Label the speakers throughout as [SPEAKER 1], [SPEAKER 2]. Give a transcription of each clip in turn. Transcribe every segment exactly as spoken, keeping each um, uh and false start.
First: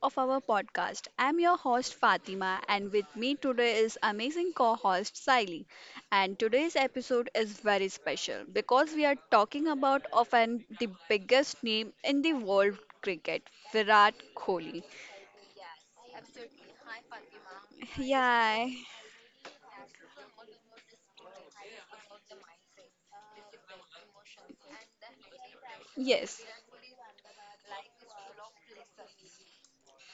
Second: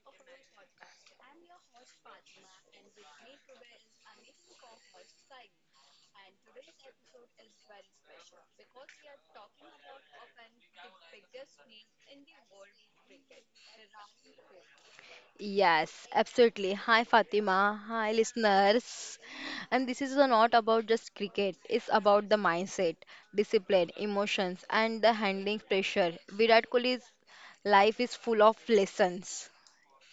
[SPEAKER 1] of our podcast. I'm your host Fatima, and with me today is amazing co host Siley. And today's episode is very special because we are talking about often the biggest name in the world cricket, Virat Kohli.
[SPEAKER 2] Yes, absolutely. Hi Fatima, hi
[SPEAKER 1] Yeah,
[SPEAKER 2] listeners. And this is not about just cricket, it's about the mindset, discipline, emotions, and the handling pressure.
[SPEAKER 1] yes,
[SPEAKER 2] Virat Kohli's life is full of lessons.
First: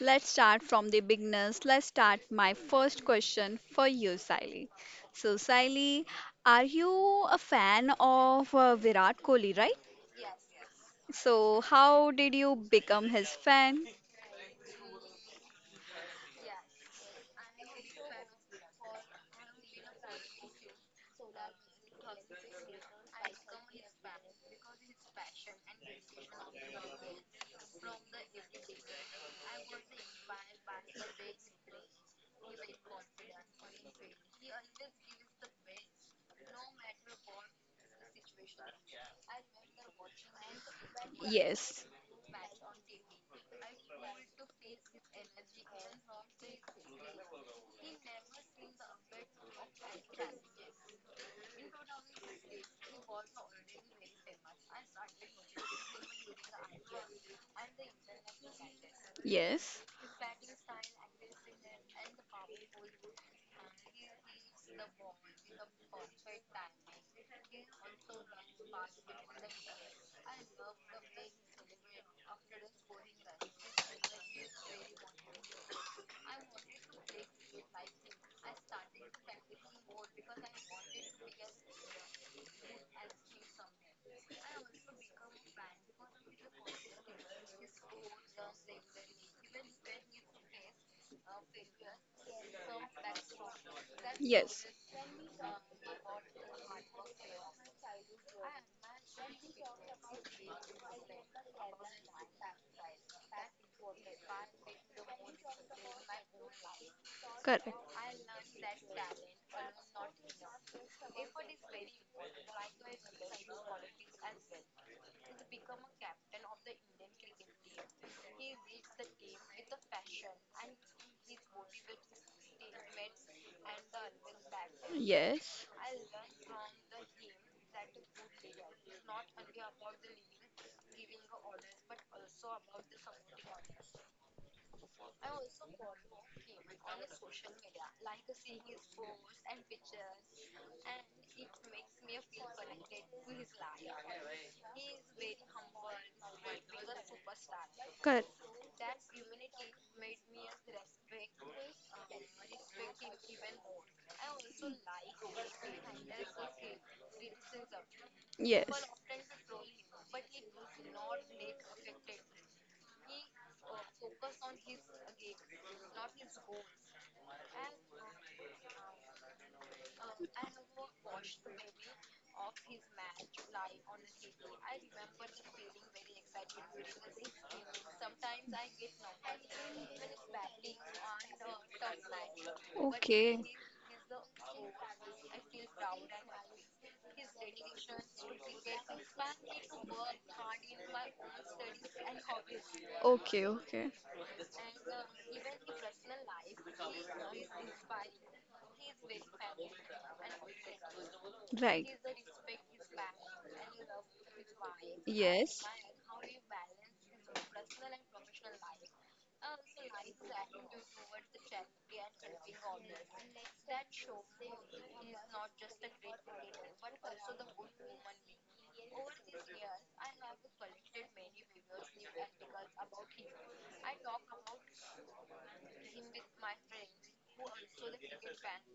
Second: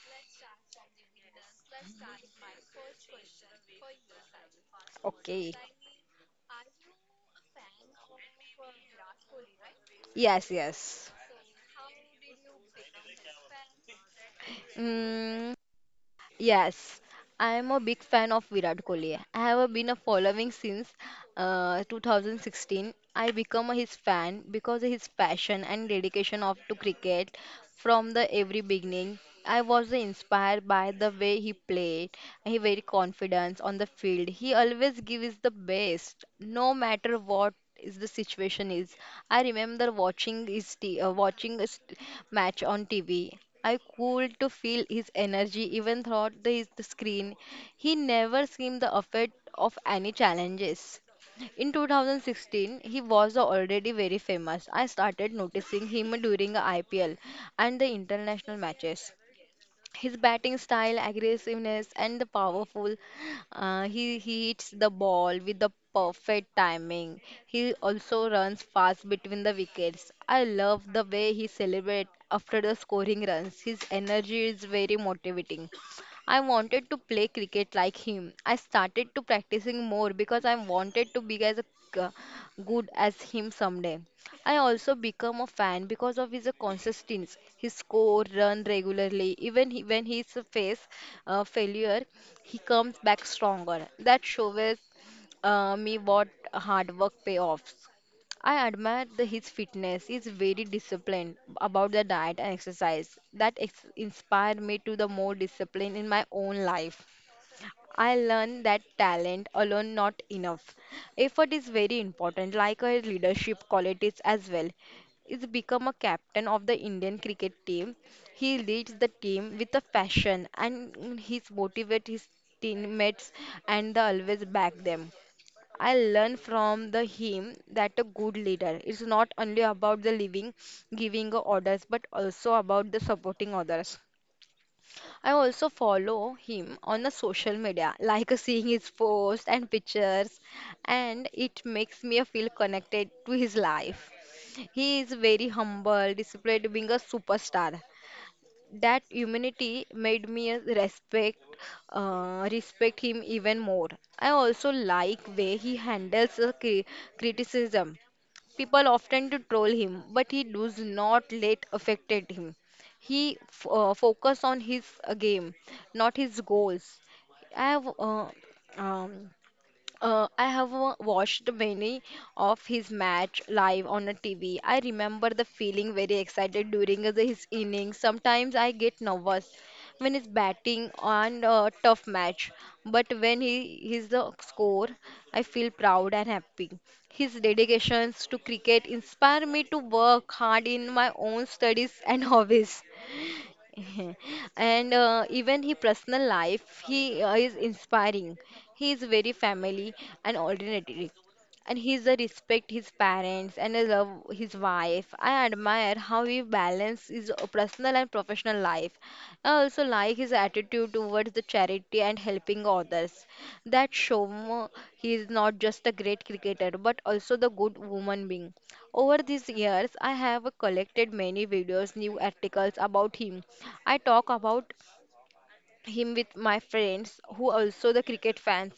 [SPEAKER 1] let's start from the beginners. Let's start my first question for you, Siley. So,
[SPEAKER 2] Okay.
[SPEAKER 1] Siley, are you a fan of uh, Virat Kohli, right?
[SPEAKER 2] Yes, yes.
[SPEAKER 1] So, how did you become his fan?
[SPEAKER 2] Mm, yes, I am a big fan of Virat Kohli. I have been a following since uh, two thousand sixteen. I become his fan because of his passion and dedication of to cricket from the every beginning. I was inspired by the way he played. He very confident on the field. He always gives the best, no matter what is the situation is. I remember watching his t- uh, watching a
[SPEAKER 1] Yes,
[SPEAKER 2] st- match on TV. I could to feel his energy even throughout the, his- the screen. He never seemed the effect of any challenges. In two thousand sixteen, he was already very famous. I started noticing him during I P L and the international matches.
[SPEAKER 1] yes,
[SPEAKER 2] His batting style, aggressiveness, and the powerful, uh, he, he hits the ball with the perfect timing. He also runs fast between the wickets. I love the way he celebrates after the scoring runs. His energy is very motivating. I wanted to play cricket like him. I started to practicing more because I wanted to be as a, good as him someday. I also become a fan because of his consistency. His score run regularly, even he, when he face uh, failure, he comes back stronger. That
[SPEAKER 1] yes,
[SPEAKER 2] shows uh, me what hard work payoffs. I admire the, his fitness. He's very disciplined about the diet and exercise. That ex- inspired me to the more discipline in my own life.
[SPEAKER 1] correct.
[SPEAKER 2] I learned that talent alone not enough. Effort is very important, like a leadership qualities as well. He's become a captain of the Indian cricket team. He leads the team with a passion and he's motivate his teammates and the always back them.
[SPEAKER 1] Yes,
[SPEAKER 2] I learned from the him that a good leader is not only about the living, giving orders, but also about the supporting others. I also follow him on the social media, like seeing his posts and pictures, and it makes me feel connected to his life. He is very humble, displayed being a superstar.
[SPEAKER 1] correct.
[SPEAKER 2] That humanity made me respect uh, respect him even more. I also like way he handles the cri- criticism. People often to troll him, but he does not
[SPEAKER 1] Yes.
[SPEAKER 2] let affected him. He f- uh, focus on his uh, game, not his goals. I have uh, um, uh, I have wa- watched many of his match live on a T V. I remember the feeling very excited during the- his innings. Sometimes I get nervous when he's batting on a tough match, but when he is the score, I feel proud and happy. His dedications to cricket inspire me to work hard in my own studies and hobbies.
[SPEAKER 1] Okay, okay.
[SPEAKER 2] And uh, even his personal life he uh, is inspiring. He is very family and ordinary, and he's a respect his parents and a love his wife.
[SPEAKER 1] And
[SPEAKER 2] I
[SPEAKER 1] yes.
[SPEAKER 2] admire how he balances his personal and professional life. I also like his attitude towards the charity and helping others. That show he is not just a great cricketer but also the good woman being. Over these years, I have collected many videos, new articles about him. I talk about him with my friends who also the cricket fans.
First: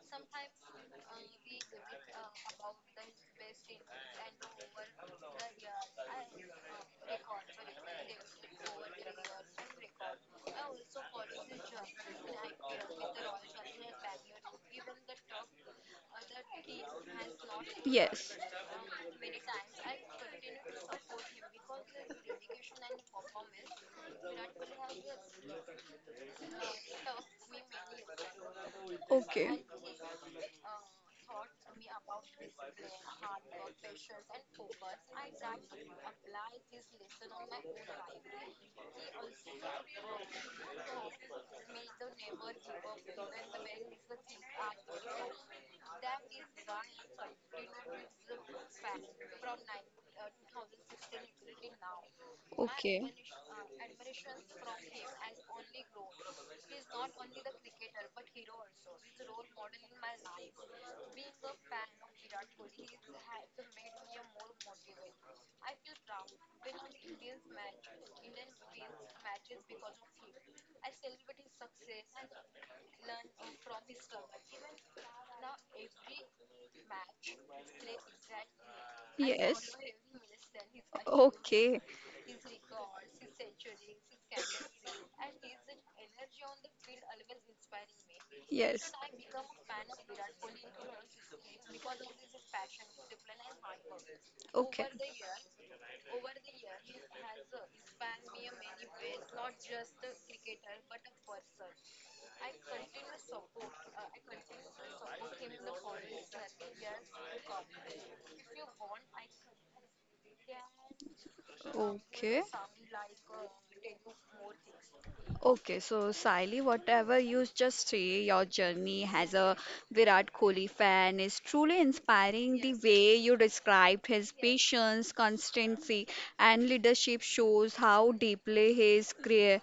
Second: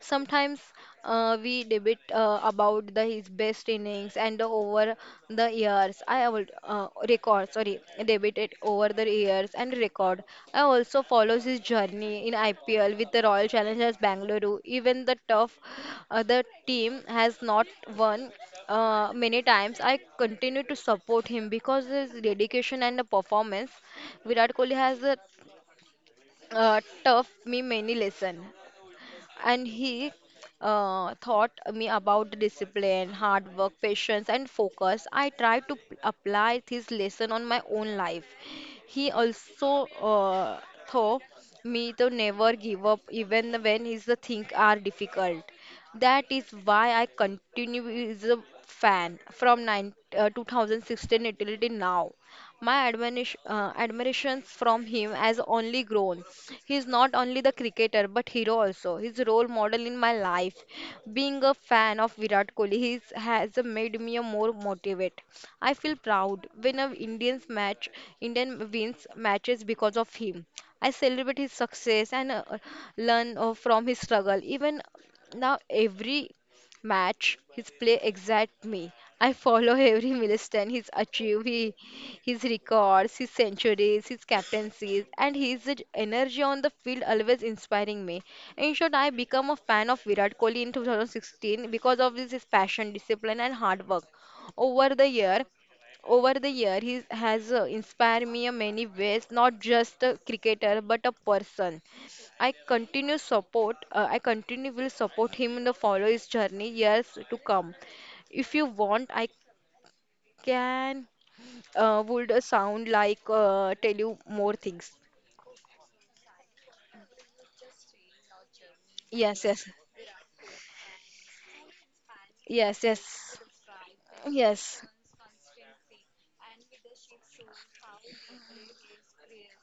[SPEAKER 2] Sometimes uh, we debate uh, about the his best innings and the over the years. I have uh, record sorry debated over the years and record. I also follows his journey in I P L with the Royal Challengers Bangalore. Even the tough other team has not won
[SPEAKER 1] Yes.
[SPEAKER 2] uh, many times. I continue to support him because his dedication and the performance. Virat Kohli has a uh, taught me many lessons, and he uh, taught me about discipline, hard work, patience, and focus. I try to p- apply this lesson on my own life. He also uh, taught me to never give up even when his the things are difficult. That is why I continue as a fan from nine, uh, two thousand sixteen until till now. My admonish, uh, admirations from him has
[SPEAKER 1] Okay.
[SPEAKER 2] only grown. He is not only the cricketer but hero also. His role model in my life. Being a fan of Virat Kohli, he has made me a more motivate. I feel proud when a Indian's match, Indian wins matches because of him. I celebrate his success and uh, learn uh, from his struggle. Even now, every match his play exact me. I follow
[SPEAKER 1] Yes.
[SPEAKER 2] every milestone he's achieved, he,
[SPEAKER 1] Okay.
[SPEAKER 2] his records, his centuries, his captaincies, and his energy on the field always inspiring me. In
[SPEAKER 1] Yes.
[SPEAKER 2] short, I become a fan of Virat Kohli in twenty sixteen because of his passion, discipline, and hard work.
[SPEAKER 1] Okay.
[SPEAKER 2] Over the year, over the year he has uh, inspired me in many ways, not just a cricketer but a person. I continue support. Uh, I continue will support him in the follow his journey years to come. If you want, I can uh, would uh,
[SPEAKER 1] Okay.
[SPEAKER 2] sound like uh, tell you more things.
[SPEAKER 1] Okay, so Sally, whatever you just say, your journey as
[SPEAKER 2] Yes,
[SPEAKER 1] a
[SPEAKER 2] yes,
[SPEAKER 1] Virat Kohli fan is truly inspiring. The
[SPEAKER 2] yes,
[SPEAKER 1] way you
[SPEAKER 2] yes,
[SPEAKER 1] described his
[SPEAKER 2] yes.
[SPEAKER 1] patience, constancy, and leadership shows how deeply his career,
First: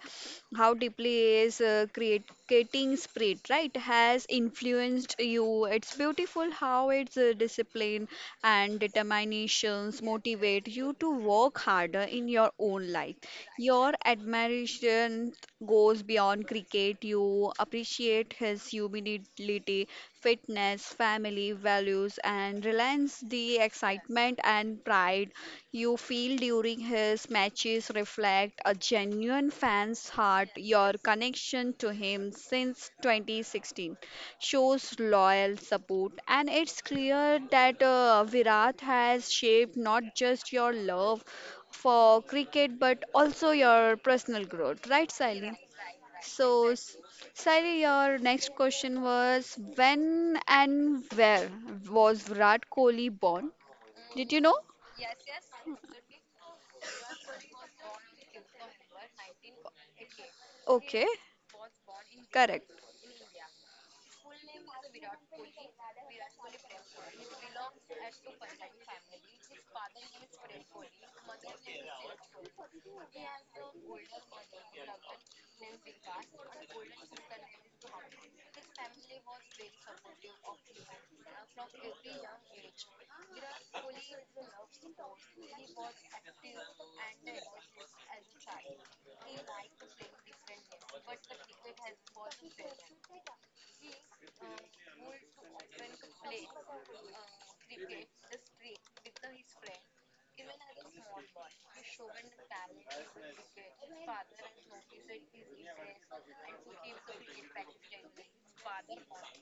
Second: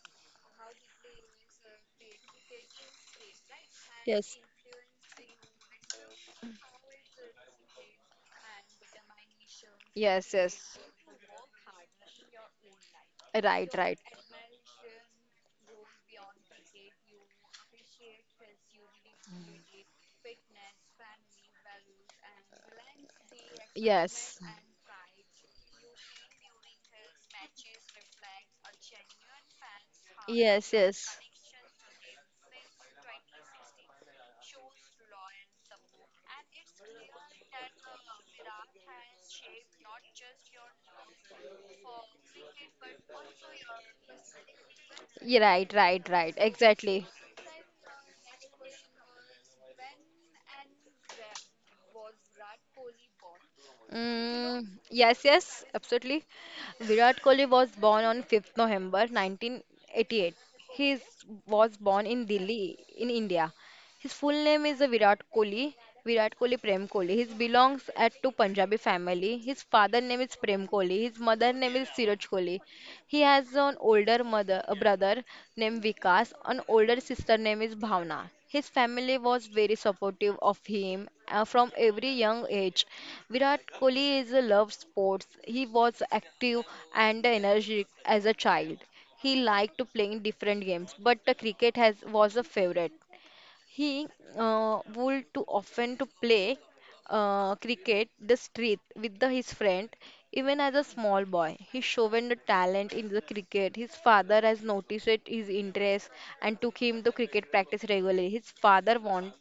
[SPEAKER 1] how deeply his uh, creating spirit, right, has
[SPEAKER 2] Yes,
[SPEAKER 1] influenced you. It's beautiful how its uh, discipline and determinations
[SPEAKER 2] yes,
[SPEAKER 1] motivate
[SPEAKER 2] yes.
[SPEAKER 1] you to work harder in your own life.
[SPEAKER 2] Right,
[SPEAKER 1] Your
[SPEAKER 2] right.
[SPEAKER 1] admiration goes beyond cricket. You appreciate his humility, fitness, family values, and reliance the excitement and pride you feel during his matches reflect a genuine fan's
[SPEAKER 2] And
[SPEAKER 1] heart.
[SPEAKER 2] yes.
[SPEAKER 1] Your connection to him since twenty sixteen shows loyal support, and it's clear that uh, Virat has shaped not just your love for cricket but also your personal growth, right,
[SPEAKER 2] Yeah,
[SPEAKER 1] Sally?
[SPEAKER 2] right, right, right.
[SPEAKER 1] So, S-
[SPEAKER 2] Exactly.
[SPEAKER 1] Sally, your next question was when and where was Virat Kohli born? Did you know?
[SPEAKER 2] Mm, yes, yes, absolutely. Virat Kohli was born on the fifth of November nineteen eighty-eight. He
[SPEAKER 1] Okay,
[SPEAKER 2] is- was born in Delhi,
[SPEAKER 1] correct.
[SPEAKER 2] in India. His full name is Virat Kohli, Virat Kohli Prem Kohli. He belongs at to Punjabi family. His father name is Prem Kohli. His mother name is Siraj Kohli. He has an older mother, a brother named Vikas. An older sister name is Bhavna. His family was very supportive of him uh, from every young age. Virat Kohli is a love sports. He was active and energetic as a child. He liked to playing different games, but the cricket has was a favorite. He uh, would too often to play uh, cricket the street with the, his friend. Even as a small boy, he shown the talent in the cricket. His father has noticed it, his interest, and took him to cricket practice regularly. His father wanted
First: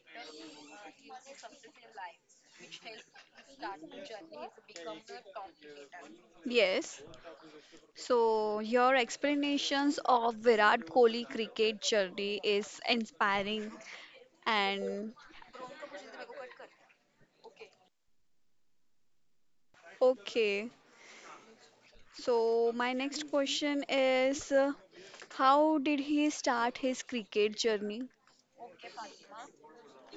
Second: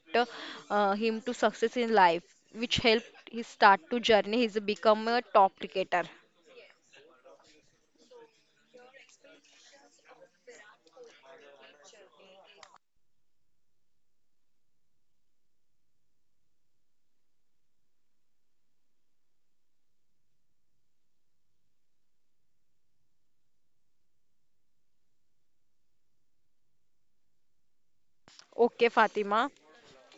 [SPEAKER 2] uh, him to success in life, which helped his start to journey. He's become a top cricketer.
[SPEAKER 1] Yes. So your explanations of Virat Kohli cricket journey is inspiring and okay. So my next question is uh, how did he start his cricket journey?
[SPEAKER 2] Okay, Fatima.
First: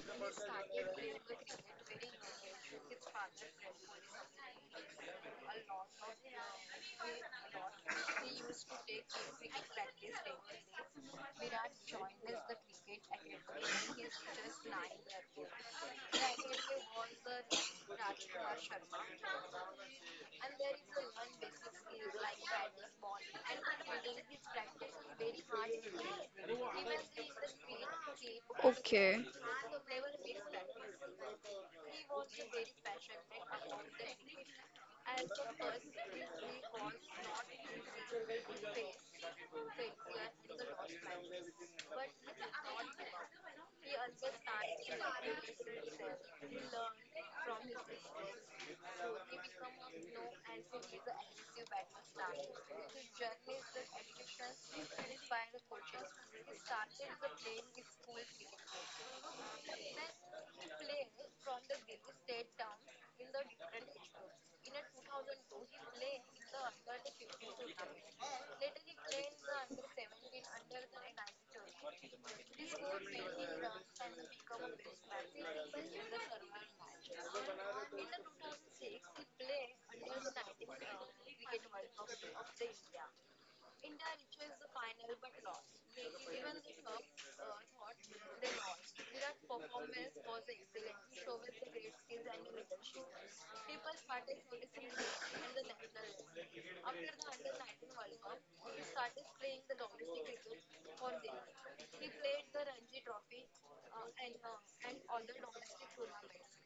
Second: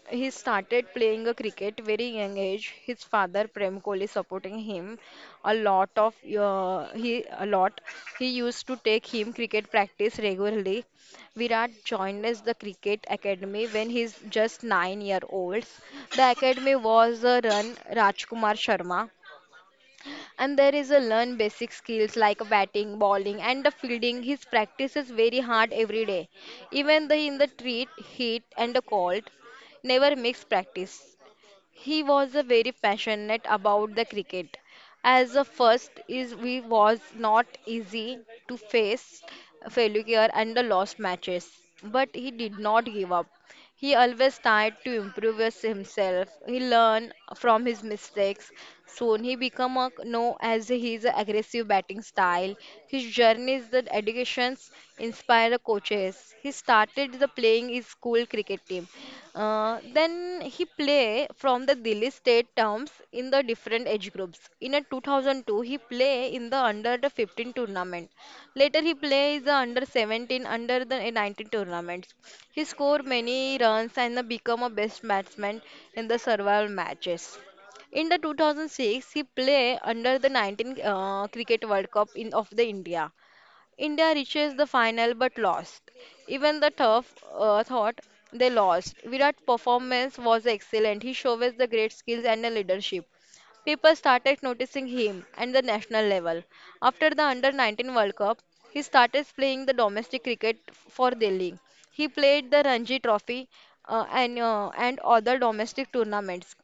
[SPEAKER 2] He started playing a cricket very young age. His father Prem Kohli supporting him a lot of uh, he a lot. He used to take him cricket practice regularly. Virat joined us the cricket academy when he's just nine years old. The academy was uh, run Rajkumar Sharma, and there is a learn basic skills like batting, bowling, and the fielding. His practice is very hard every day, even the in the treat heat and the
[SPEAKER 1] Okay.
[SPEAKER 2] cold. Never makes practice. He was a very passionate about the cricket. As a first is, we was not easy to face failure and the lost matches, but he did not give up. He always tried to improve his- himself. He learned from his mistakes. Soon he became a, known as his aggressive batting style. His journey's the educations inspired the coaches. He started the playing his school cricket team. Uh, then he play from the Delhi state terms in the different age groups. In a two thousand two, he play in the under the fifteen tournament. Later, he plays the under seventeen, under the nineteen tournaments. He scored many runs and became a best batsman in the several matches. In the two thousand six, he played under the nineteen uh, Cricket World Cup in, of the India. India reaches the final but lost. Even the tough uh, thought they lost. Virat's performance was excellent. He showed the great skills and the leadership. People started noticing him at the national level. After the Under nineteen World Cup, he started playing the domestic cricket for Delhi. He played the Ranji Trophy uh, and, uh, and other domestic tournaments.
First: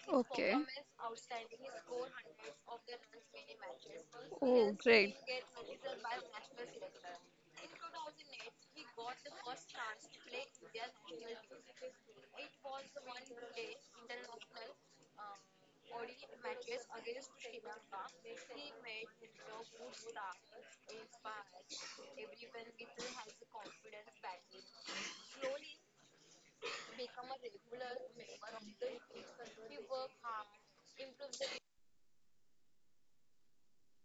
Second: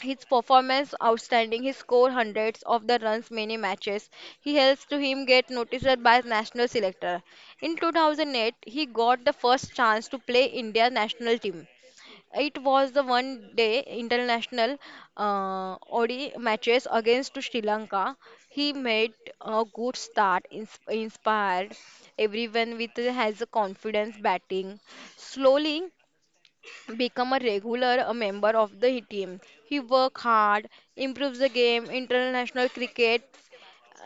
[SPEAKER 2] His performance outstanding. He scored hundreds of the runs many matches. He helps to him get noticed by national selector. In two thousand eight, he got the first chance to play India national team. It was the one day international, uh, O D I matches against to Sri Lanka. He made a good start, ins- inspired everyone with his confidence batting. Slowly, become a regular a member of the team. He work hard, improves the game, international cricket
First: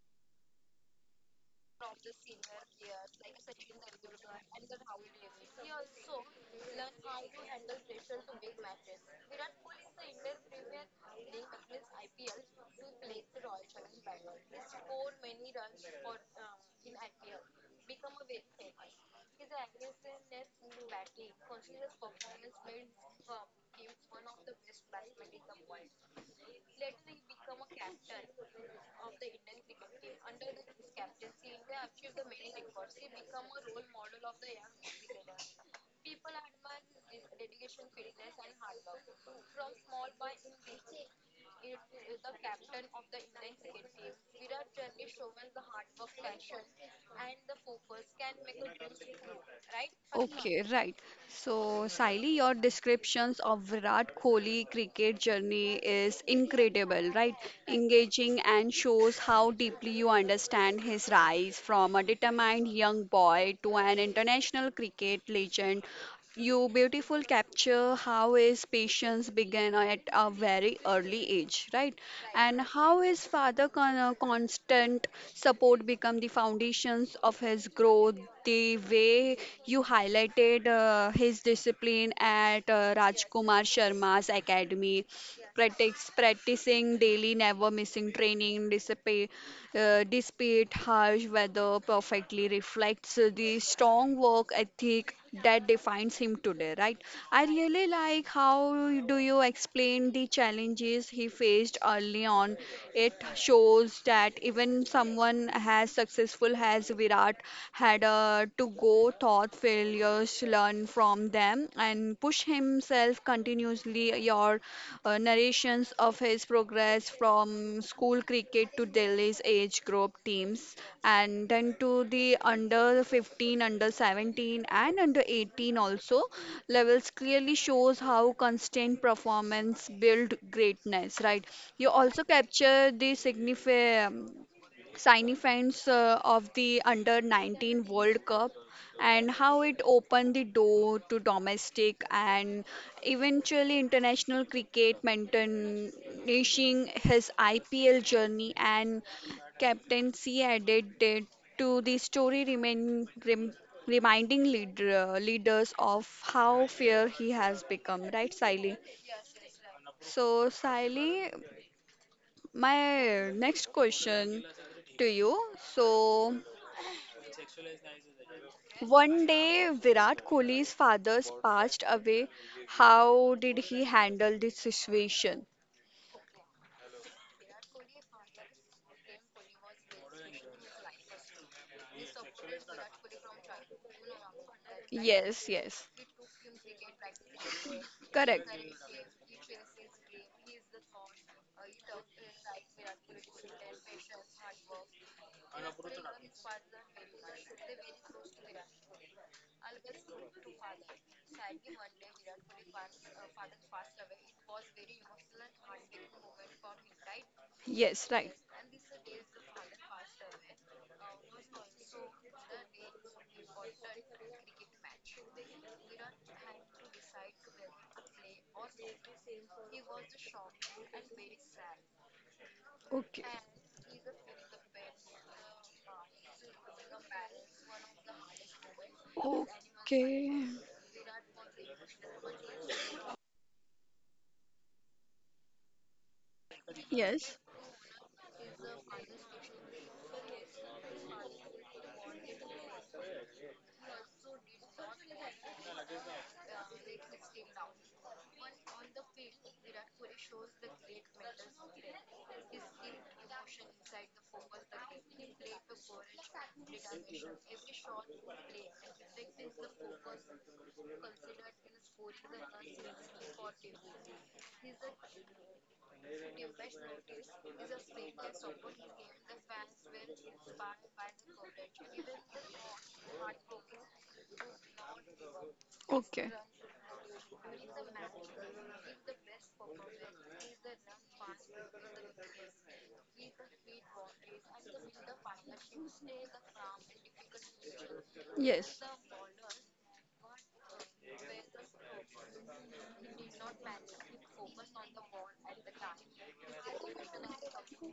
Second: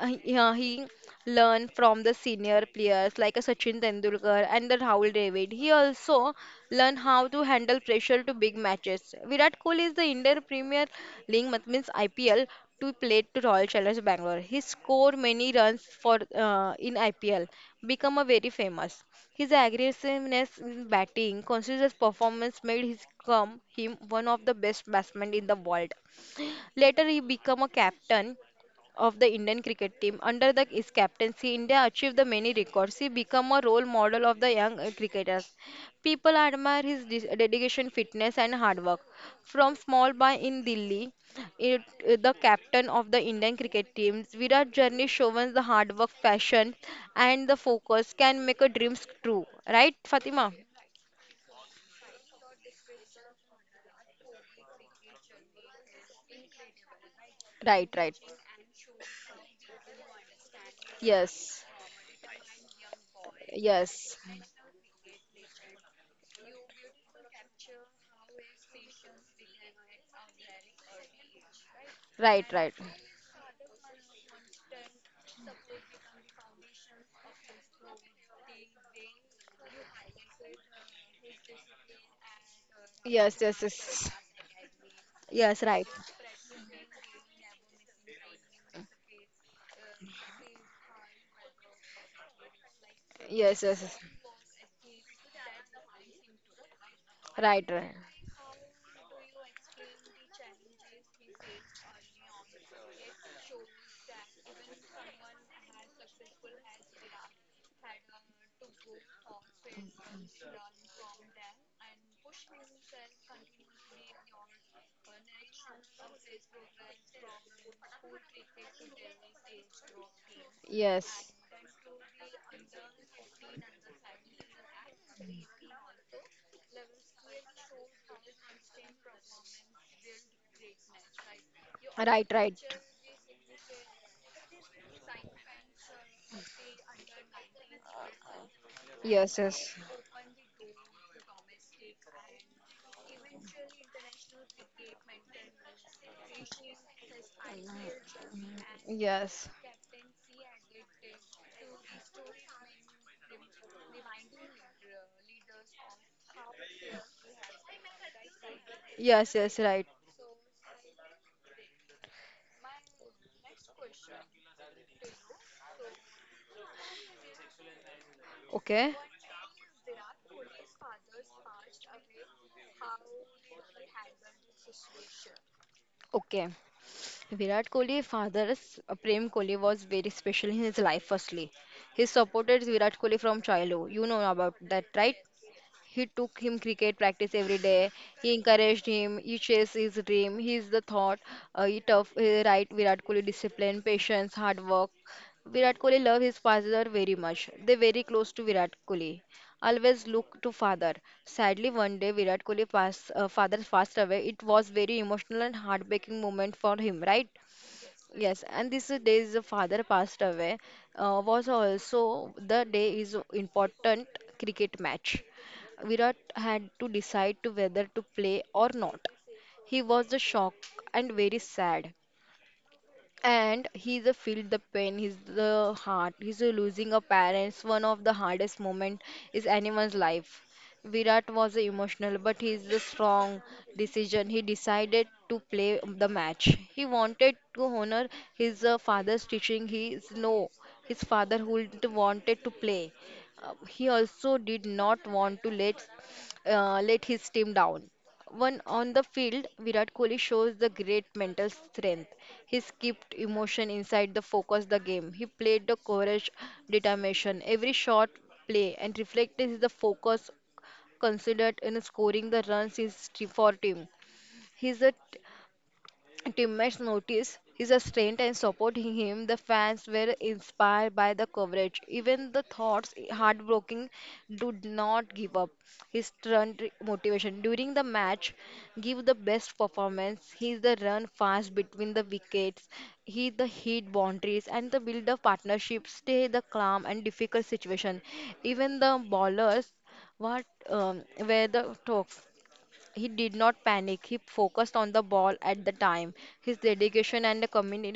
[SPEAKER 2] uh, Yeah, he learned from the senior players like a Sachin Tendulkar and the Rahul Dravid. He also learned how to handle pressure to big matches. Virat Kohli is the Indian Premier League, mat- means I P L, to play to Royal Challengers Bangalore. He scored many runs for uh, in I P L, become a very famous. His aggressiveness in batting, consistent performance made his come him one of the best batsmen in the world. Later, he became a captain of the Indian cricket team. Under the, his captaincy, India achieved the many records. He became a role model of the young uh, cricketers. People admire his de- dedication, fitness, and hard work. From small by in Delhi, it, uh, the captain of the Indian cricket team, Virat journey shows the hard work, passion, and the focus can make a dreams true. Right, Fatima?
[SPEAKER 1] Okay, right. So, Siley, your descriptions of Virat Kohli cricket journey is incredible, right?
[SPEAKER 2] Right, right.
[SPEAKER 1] Engaging and shows how deeply you understand his rise
[SPEAKER 2] Yes,
[SPEAKER 1] from a determined young boy to an
[SPEAKER 2] yes.
[SPEAKER 1] international cricket legend. You beautiful capture how his patience began at a very early age, right?
[SPEAKER 2] Right,
[SPEAKER 1] And
[SPEAKER 2] right.
[SPEAKER 1] how his father con- uh, constant support become the foundations of his growth. The way you highlighted uh, his discipline at uh,
[SPEAKER 2] Yes, yes,
[SPEAKER 1] Rajkumar
[SPEAKER 2] yes.
[SPEAKER 1] Sharma's academy,
[SPEAKER 2] Yes, right.
[SPEAKER 1] practice, practicing daily, never missing training, discipline, uh, despite harsh weather, perfectly reflects the
[SPEAKER 2] Yes, yes, yes.
[SPEAKER 1] strong work ethic that defines him today, right? I
[SPEAKER 2] Right,
[SPEAKER 1] really
[SPEAKER 2] right.
[SPEAKER 1] like how do you explain the challenges he faced early on. It shows that even someone as successful as Virat had uh, to go thought failures, learn from them and push himself continuously. Your uh, narrations of his progress from school cricket to Delhi's age group teams
[SPEAKER 2] Yes.
[SPEAKER 1] and then to the under fifteen, under seventeen and under eighteen also levels clearly shows how constant performance build greatness, right? You also
[SPEAKER 2] Right, right.
[SPEAKER 1] capture the significant significance uh, of the under nineteen world cup and
[SPEAKER 2] Yes,
[SPEAKER 1] how
[SPEAKER 2] yes.
[SPEAKER 1] it opened the door to domestic and eventually international cricket, managing his I P L journey and
[SPEAKER 2] Yes.
[SPEAKER 1] captaincy added it to the story remain, rem, reminding leader, leaders of how fair he has become, right, Siley?
[SPEAKER 2] Yes, yes, right.
[SPEAKER 1] So, Siley, my next question to you. So,
[SPEAKER 2] Okay.
[SPEAKER 1] one day, Virat Kohli's father's passed away. How did he handle this situation?
[SPEAKER 2] Okay. Virat Kohli, father, uh, Prem Kohli was very special in his life firstly. He supported Virat Kohli from childhood. You know about that, right?
[SPEAKER 1] Yes, yes,
[SPEAKER 2] He took him cricket practice every day. He
[SPEAKER 1] correct.
[SPEAKER 2] encouraged him. He chased his dream. He is the thought. Uh, he tough, he right Virat Kohli discipline, patience, hard work. Virat Kohli love his father very much. They very close to Virat Kohli. Always look to father. Sadly, one day Virat Kohli pass, uh, father passed away. It was very emotional and heartbreaking moment for him, right?
[SPEAKER 1] Yes, right.
[SPEAKER 2] Yes, and this day is the father passed away uh, was also the day is important cricket match. Virat had to decide to whether to play or not. He was the shock and very sad.
[SPEAKER 1] Okay.
[SPEAKER 2] And he's a feel the pain, he's the heart, he's a losing a parents. One of the hardest moment is anyone's
[SPEAKER 1] Okay.
[SPEAKER 2] life. Virat was emotional, but he's the strong decision. He decided to play the match. He wanted
[SPEAKER 1] Yes.
[SPEAKER 2] to honor his uh, father's teaching. He is no, his father who wanted to play. Uh, he also did not want to let uh, let his team down. One on the field, Virat Kohli shows the great mental strength. He kept emotion inside the focus the game. He played the courage, determination. Every shot play and reflect is the focus considered in scoring the runs is t- for team. He is a Teammates noticed his strength and supported him. The fans were inspired by the coverage. Even the thoughts heartbroken did not give up. His
[SPEAKER 1] Okay.
[SPEAKER 2] strength motivation during the match give the best performance. He the run fast between the wickets. He the hit boundaries and the build of partnership. Stay the calm and difficult situation. Even
[SPEAKER 1] Yes.
[SPEAKER 2] the bowlers what um, were the talk he did not panic. He focused on the ball at the time. His dedication and commitment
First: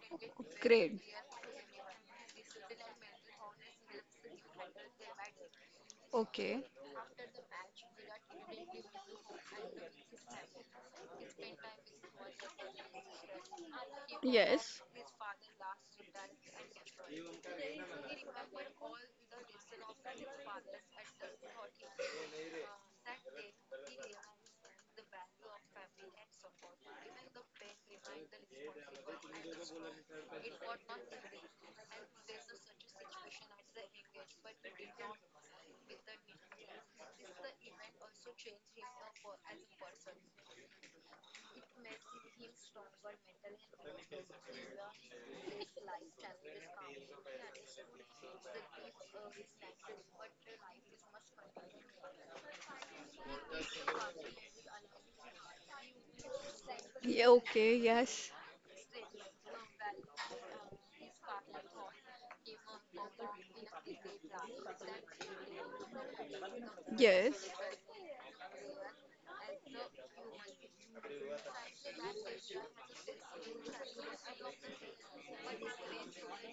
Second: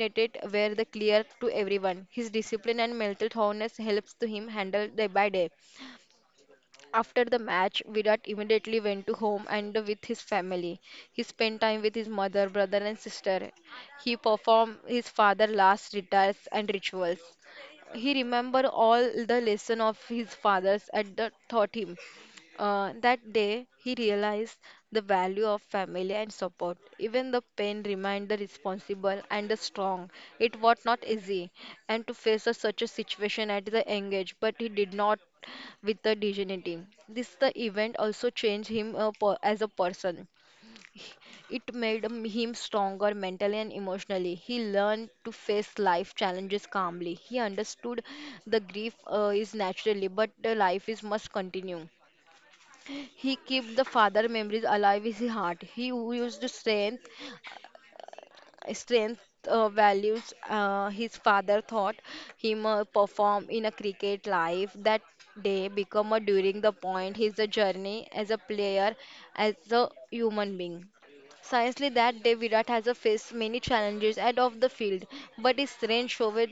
[SPEAKER 2] were the
[SPEAKER 1] Great.
[SPEAKER 2] clear to everyone. His discipline and mental toughness helps to him handle day by day.
[SPEAKER 1] Okay.
[SPEAKER 2] After the match, Virat immediately went to home and with his family. He spent time with his mother, brother, and sister. He performed
[SPEAKER 1] Yes.
[SPEAKER 2] his father's last rites and rituals. He remembered all the lesson of his fathers and the taught him. Uh, that day, he realized the value of family and support. Even the pain remained the responsible and the strong. It was not easy, and to face a, such a situation at the young age, but he did not with the dignity. This the event also changed him uh, per, as a person. It made him him stronger mentally and emotionally. He learned to face life challenges calmly. He understood the grief uh, is naturally, but the life is must continue. He kept the father memories alive in his heart. He used strength,
[SPEAKER 1] Yeah, okay. Yes.
[SPEAKER 2] strength uh, values uh, his father thought him uh, perform in a cricket life that day become a during the point his
[SPEAKER 1] Yes.
[SPEAKER 2] journey as a player as a human being. Scientifically, that day Virat has faced many challenges out of the field, but his strength showed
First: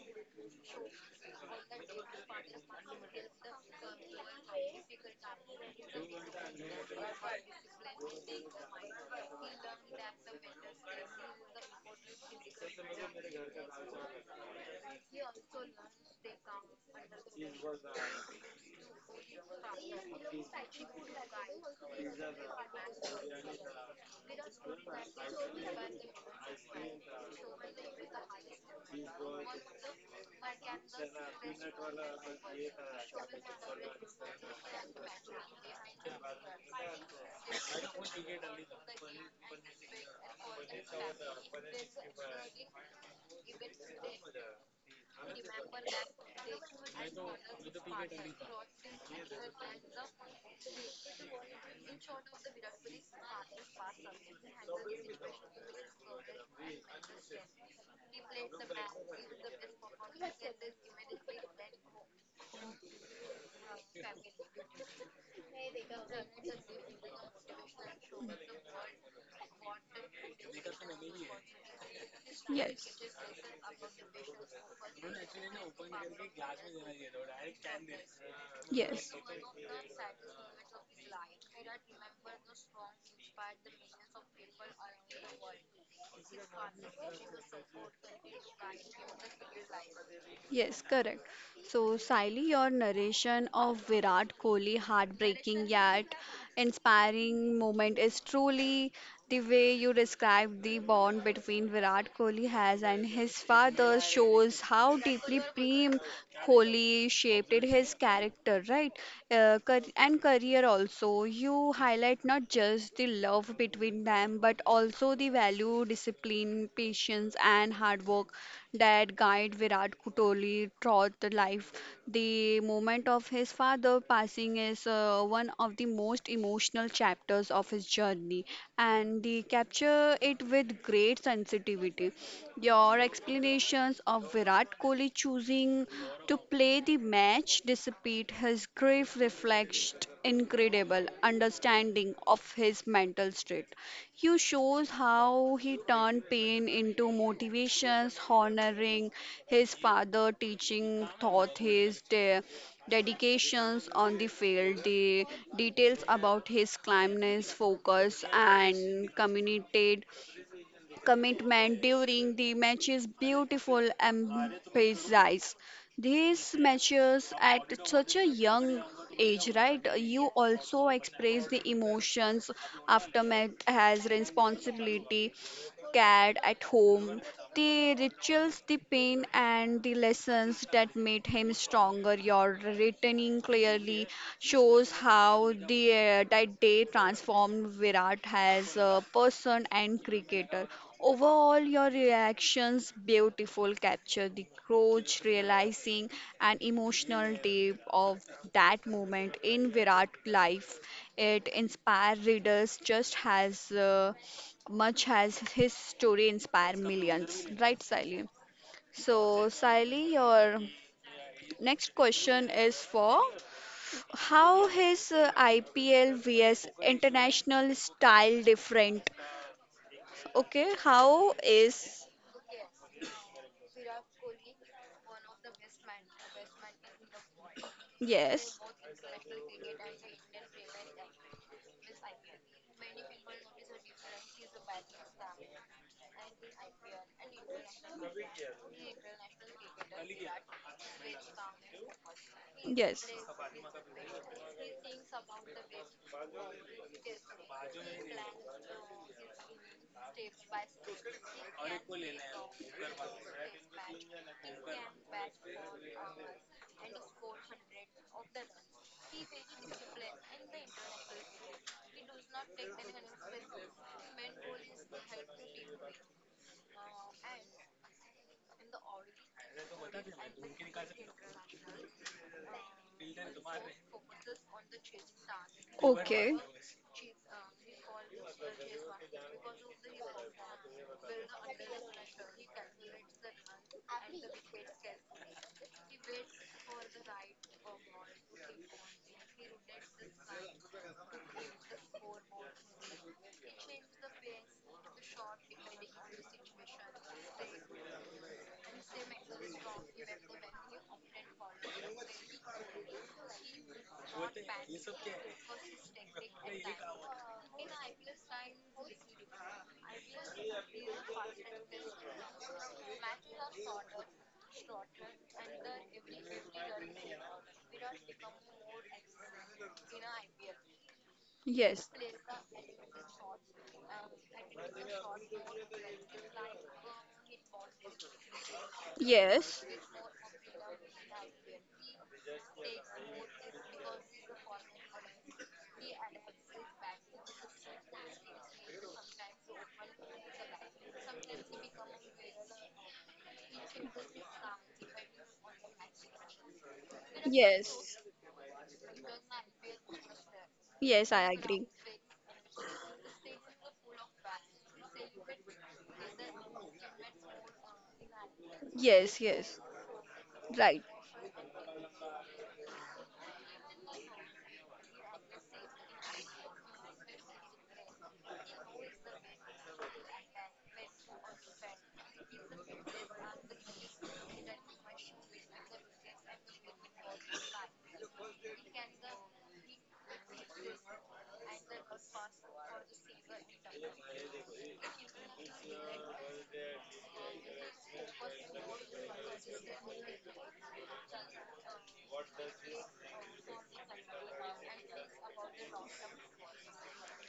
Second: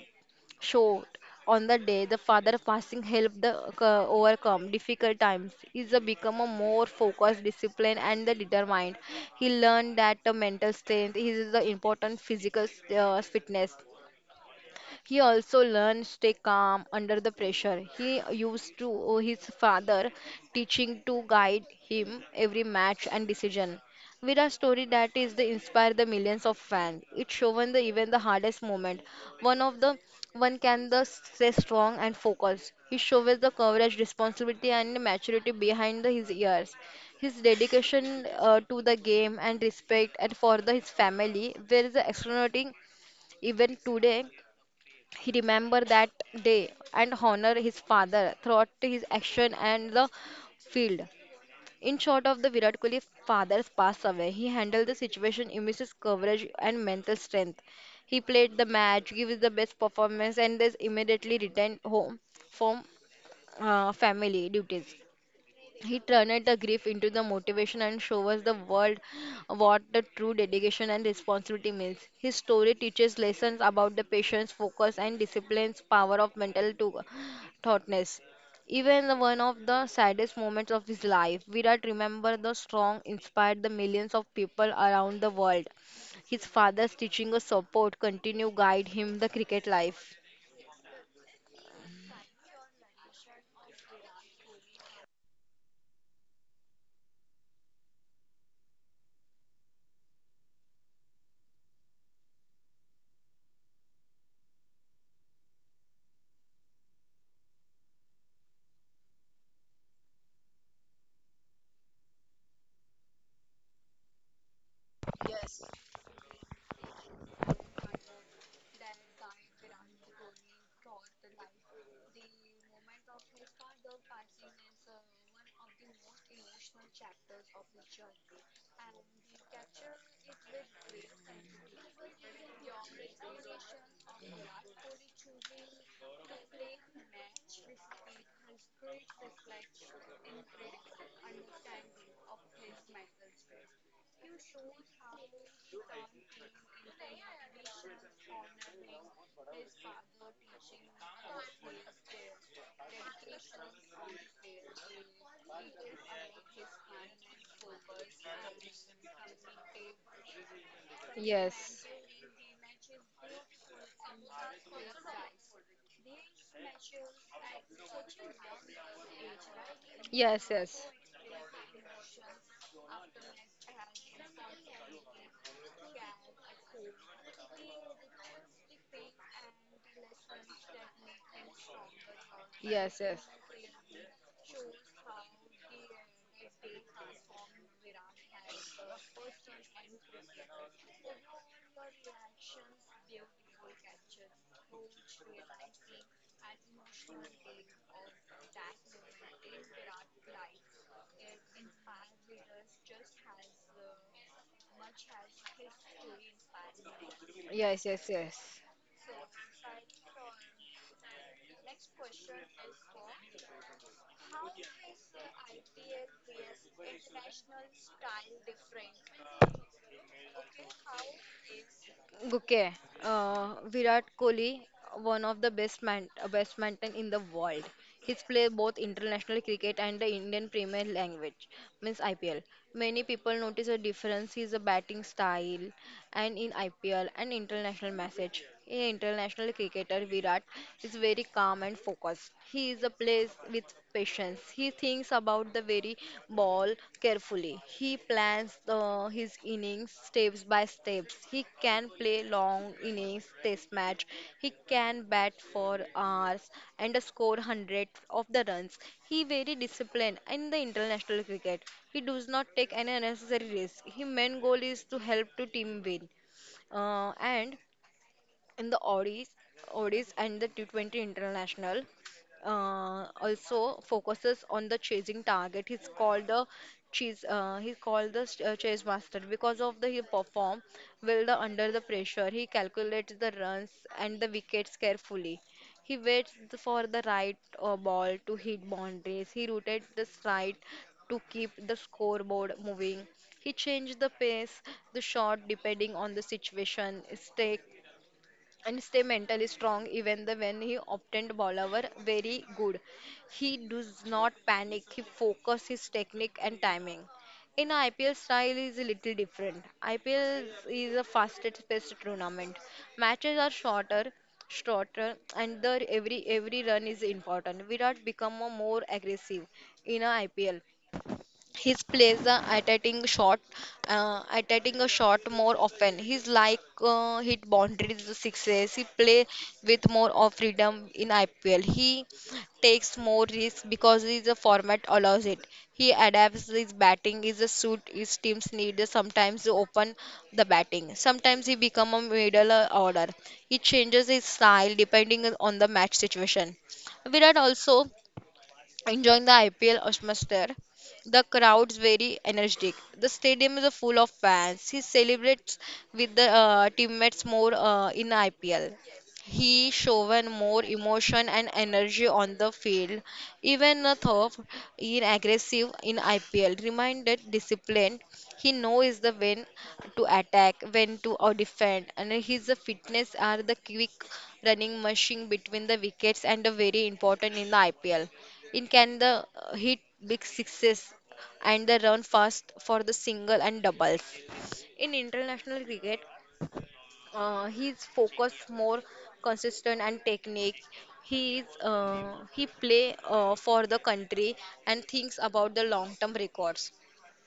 [SPEAKER 2] showed on the day the father passing helped the co- overcome difficult times. He's a become a more focused disciplined and the determined he learned that the mental strength is the important physical uh, fitness he also learned stay calm under the pressure. He used to owe his father teaching to guide him every match and decision. With a story that is the inspire the millions of fans. It shown the even the hardest moment. One of the one can the stay strong and focus. He shows the courage, responsibility and maturity behind the, his years. His dedication uh, to the game and respect and for the, his family where the extraordinary even today he remembered that day and honored his father throughout his action and the field. In short of the Virat Kohli father's passed away, he handled the situation, immense coverage and mental strength. He played the match, gave the best performance and is immediately returned home from uh, family duties. He turned the grief into the motivation and show us the world what the true dedication and responsibility means. His story
[SPEAKER 1] Yes.
[SPEAKER 2] teaches lessons about the patience, focus, and discipline's power of mental to thoughtness. Even
[SPEAKER 1] Yes.
[SPEAKER 2] the one of the saddest moments of his life, Virat remember the strong inspired the millions of people around the world. His father's teaching of support continue guide him the cricket life.
[SPEAKER 1] Yes, correct. So, Siley, your narration of Virat Kohli heartbreaking yet inspiring moment is truly the way you describe the bond between Virat Kohli has and his father shows how deeply Prem Kohli shaped it- his character, right? Uh, car- and career also. You highlight not just the love between them, but also the value, discipline, patience, and hard work that guide Virat Kohli throughout the life. The moment of his father passing is uh, one of the most emotional chapters of his journey, and they capture it with great sensitivity. Your explanations of Virat Kohli choosing to play the match despite his grief reflects incredible understanding of his mental state. You shows how he turned pain into motivations, honoring his father, teaching thought his de- dedications on the field, the details about his calmness, focus, and communicated commitment
[SPEAKER 2] Yes.
[SPEAKER 1] during the matches beautiful emphasis. These matches at such a young age, right? You
[SPEAKER 2] Yes, yes.
[SPEAKER 1] also express the emotions after aftermath as responsibility scared at home, the rituals, the pain, and the lessons that made him stronger. Your
[SPEAKER 2] Yes, yes.
[SPEAKER 1] returning clearly shows how the uh, that day transformed Virat as a person and cricketer. Overall, your reactions beautiful capture the coach realizing an emotional tape of that moment in Virat life. It inspires readers just as. Uh, Much has his story inspired millions, right,
[SPEAKER 2] Yes, yes,
[SPEAKER 1] Sally?
[SPEAKER 2] yes.
[SPEAKER 1] So, Sally, your next question is for how his uh, I P L vs international style different? Okay, how is
[SPEAKER 2] Okay, uh, Virat Kohli, one of the best man, uh, best batsmen in the world. He's played
[SPEAKER 1] yes?
[SPEAKER 2] both international cricket and the Indian Premier Language, means I P L. Many people notice a difference is a batting style and in I P L and international message. International cricketer Virat is very calm and focused. He is a
[SPEAKER 1] Yes.
[SPEAKER 2] plays with patience. He thinks about the very ball carefully. He plans the, his innings steps by steps. He can play long innings test match. He can bat for hours and score hundred of the runs. He very disciplined in the international cricket. He does not take any unnecessary risk. His main goal is to help to team win. Uh, and in the Odis, Odis and the T twenty International. Uh, also focuses on the chasing target. He's called
[SPEAKER 1] Okay.
[SPEAKER 2] the chase. Uh, he's called the ch- uh, chase master because of the he perform well the under the pressure. He calculates the runs and the wickets carefully. He waits the- for the right uh, ball to hit boundaries. He rooted the stride to keep the scoreboard moving. He changed the pace, the shot depending on the situation. Stake and stay mentally strong even the when he obtained bowler were very good he does not panic he focus his technique and timing in I P L style is a little different. I P L is a fastest paced tournament. Matches are shorter, shorter, and the every every run is important. Virat become a more aggressive in a I P L. His
[SPEAKER 1] Yes.
[SPEAKER 2] plays are attacking shot, uh, attacking a shot more often. He's like uh, hit boundaries sixes. He play
[SPEAKER 1] Yes.
[SPEAKER 2] with more of freedom in I P L. He takes more risks because his format allows it. He adapts his batting is a suit his teams need. Sometimes to open the batting. Sometimes he become a middle uh, order. He changes his style depending on the match situation. Virat also
[SPEAKER 1] Yes.
[SPEAKER 2] enjoying the I P L atmosphere, there.
[SPEAKER 1] Yes,
[SPEAKER 2] The
[SPEAKER 1] I agree.
[SPEAKER 2] crowd's very energetic. The stadium is full of fans. He celebrates with the uh, teammates more uh, in I P L.
[SPEAKER 1] Yes, yes.
[SPEAKER 2] He shown more
[SPEAKER 1] Right.
[SPEAKER 2] emotion and energy on the field. Even though in aggressive in I P L, reminded disciplined. He knows the when to attack, when to uh, defend, and his fitness are the quick running machine between the wickets and very important in the I P L. In Canada, uh, hit big sixes and they run fast for the single and doubles. In international cricket, uh, he's focused more consistent and technique. He is uh, he play uh, for the country and thinks about the long term records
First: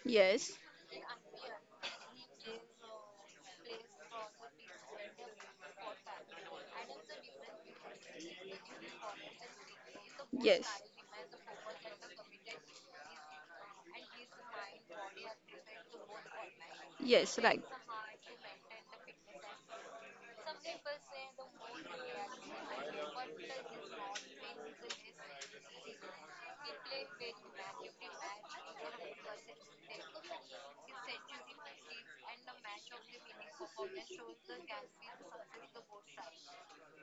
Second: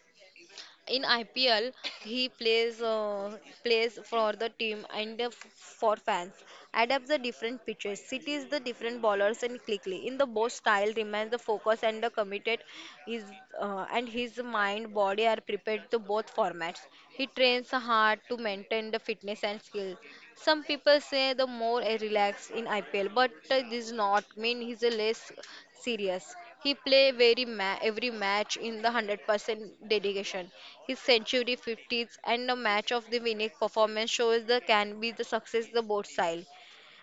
[SPEAKER 1] Yes.
[SPEAKER 2] in I P L, he plays uh, plays for the team and uh, for fans. Adapts the different pitches, cities the different bowlers, and quickly. In the both
[SPEAKER 1] Yes.
[SPEAKER 2] style, remains the focus and the committed. Is uh, and his mind, body are prepared to both formats. He
[SPEAKER 1] Yes, right.
[SPEAKER 2] trains the heart to maintain the fitness and skills. Some people say the more a relaxed in I P L, but uh, this not mean he's a less serious. He play very ma- every match in the one hundred percent dedication. His century fifties and the match of the winning performance shows the can be the success the both style.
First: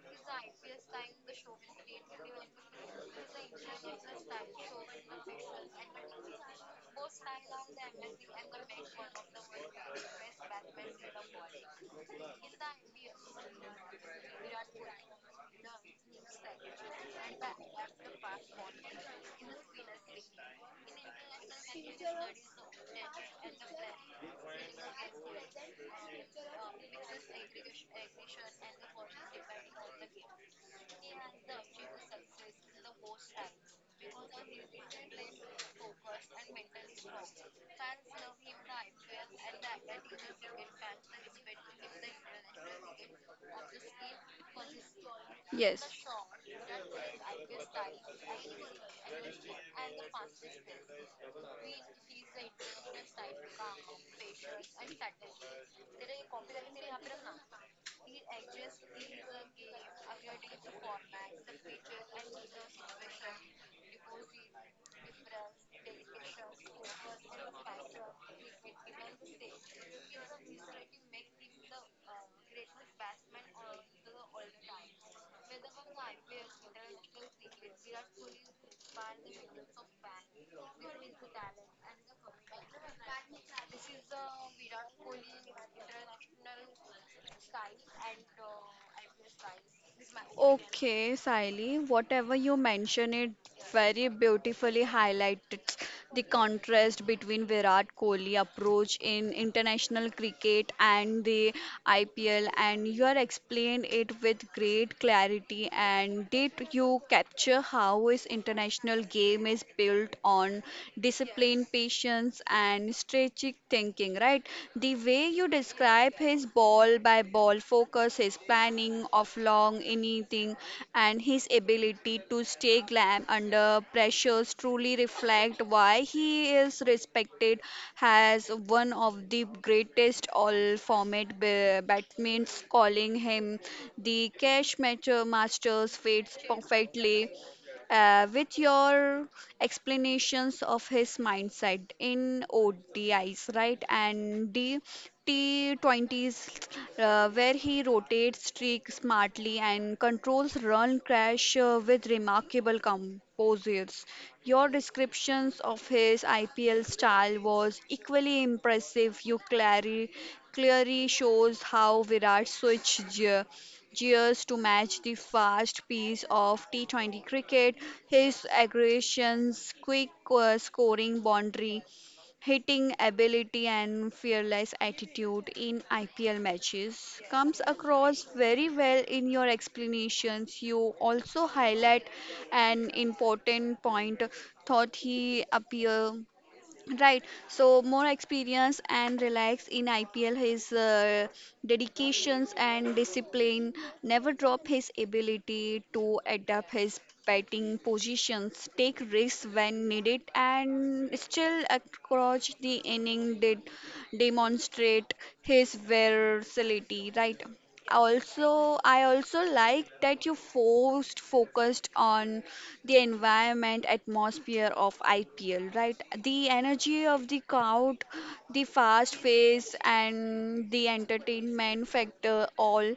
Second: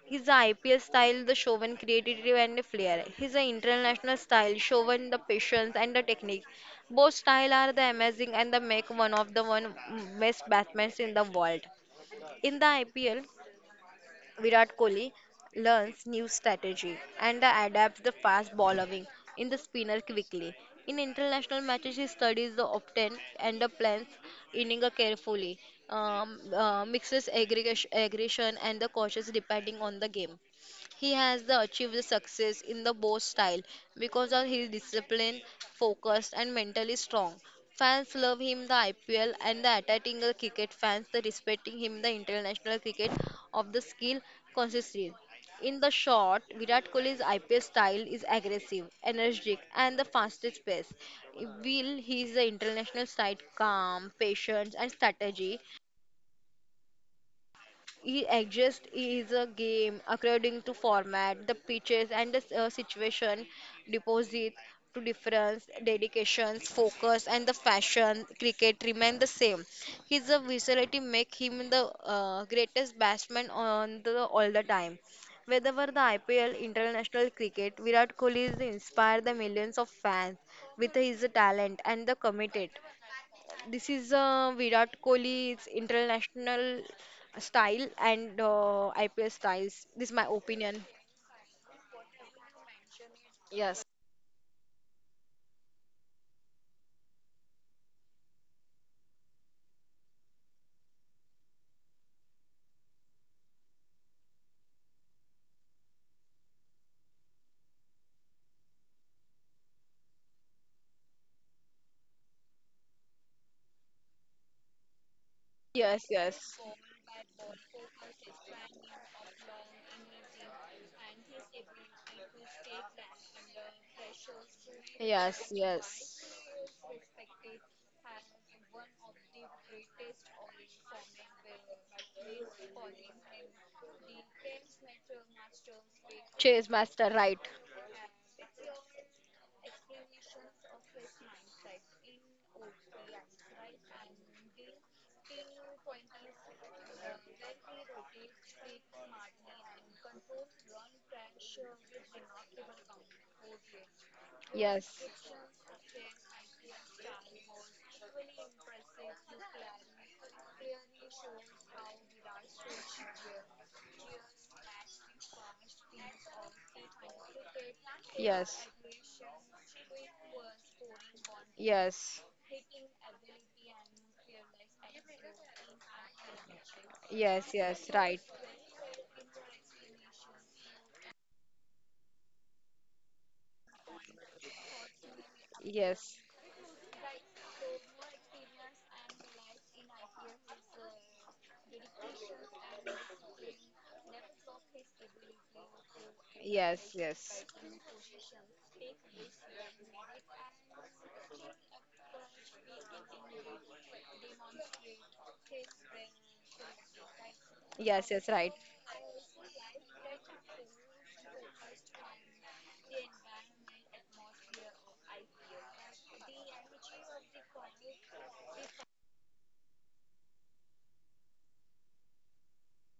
[SPEAKER 2] He's the I P L style, the Chauvin creativity and the flair. He's the international style, Chauvin the patience and the technique. Both style are the amazing and the make one of the one best batsmen in the world. In the I P L, Virat Kohli learns new strategy and adapts the fast bowling in the spinner quickly. In international matches, he studies the opponent and the plans inning carefully, um, uh, mixes aggregation aggression and the cautious depending on the game. He has the achieved the success in the both style because of his discipline, focused and mentally strong. Fans love him the I P L and the attacking the cricket fans the respecting him the international cricket of the skill consistency. In the short, Virat Kohli's I P L style is aggressive, energetic, and the fastest pace.
[SPEAKER 1] Yes.
[SPEAKER 2] Will While the international side calm, patience, and strategy, he exists is a game according to format, the pitches and the uh, situation, deposit to difference, dedications, focus and the fashion. Cricket remain the same. His uh, versatility make him the uh, greatest batsman on the all the time. Whether the I P L international cricket, Virat Kohli is inspired the millions of fans with his talent and the committed. This is uh, Virat Kohli's international style and uh, I P L styles. This is my opinion.
[SPEAKER 1] Okay, Saili, whatever you mention it very beautifully highlighted the contrast between Virat Kohli approach in international cricket and the I P L, and you are explained it with great clarity and did you capture how his international game is built on discipline, patience, and strategic thinking, right? The way you
[SPEAKER 2] Yes,
[SPEAKER 1] describe his
[SPEAKER 2] yes.
[SPEAKER 1] ball by ball focus, his planning of long anything, and his ability to stay calm under pressures truly
[SPEAKER 2] Yes,
[SPEAKER 1] reflect why
[SPEAKER 2] yes.
[SPEAKER 1] he is respected as one of the greatest all format ba- batsmen, calling him the cash matcher master's fits
[SPEAKER 2] Chase master,
[SPEAKER 1] perfectly
[SPEAKER 2] right?
[SPEAKER 1] uh, with your explanations of his mindset in O D Is, right, and D T twenties, uh, where he rotates streak smartly and controls run crash uh, with remarkable composures. Your
[SPEAKER 2] Yes.
[SPEAKER 1] descriptions of his I P L style was equally impressive. You clarity clearly shows how Virat switched ge- gears to match the fast pace of T twenty cricket. His
[SPEAKER 2] Yes.
[SPEAKER 1] aggressions, quick uh, scoring boundary,
[SPEAKER 2] Yes.
[SPEAKER 1] hitting ability and fearless attitude in I P L matches
[SPEAKER 2] Yes.
[SPEAKER 1] comes
[SPEAKER 2] Yes. Right.
[SPEAKER 1] across very well in your explanations. You also highlight an important point thought he appear
[SPEAKER 2] Yes.
[SPEAKER 1] right, so more experience and relax in I P L. His uh, dedications and discipline never drop his ability to adapt
[SPEAKER 2] Yes,
[SPEAKER 1] his
[SPEAKER 2] yes.
[SPEAKER 1] batting positions, take risks when needed, and still across the inning did demonstrate his versatility. Right,
[SPEAKER 2] Yes, yes, right.
[SPEAKER 1] also i also like that you forced focused on the environment atmosphere of IPL, right, the energy of the crowd, the fast pace and the entertainment factor all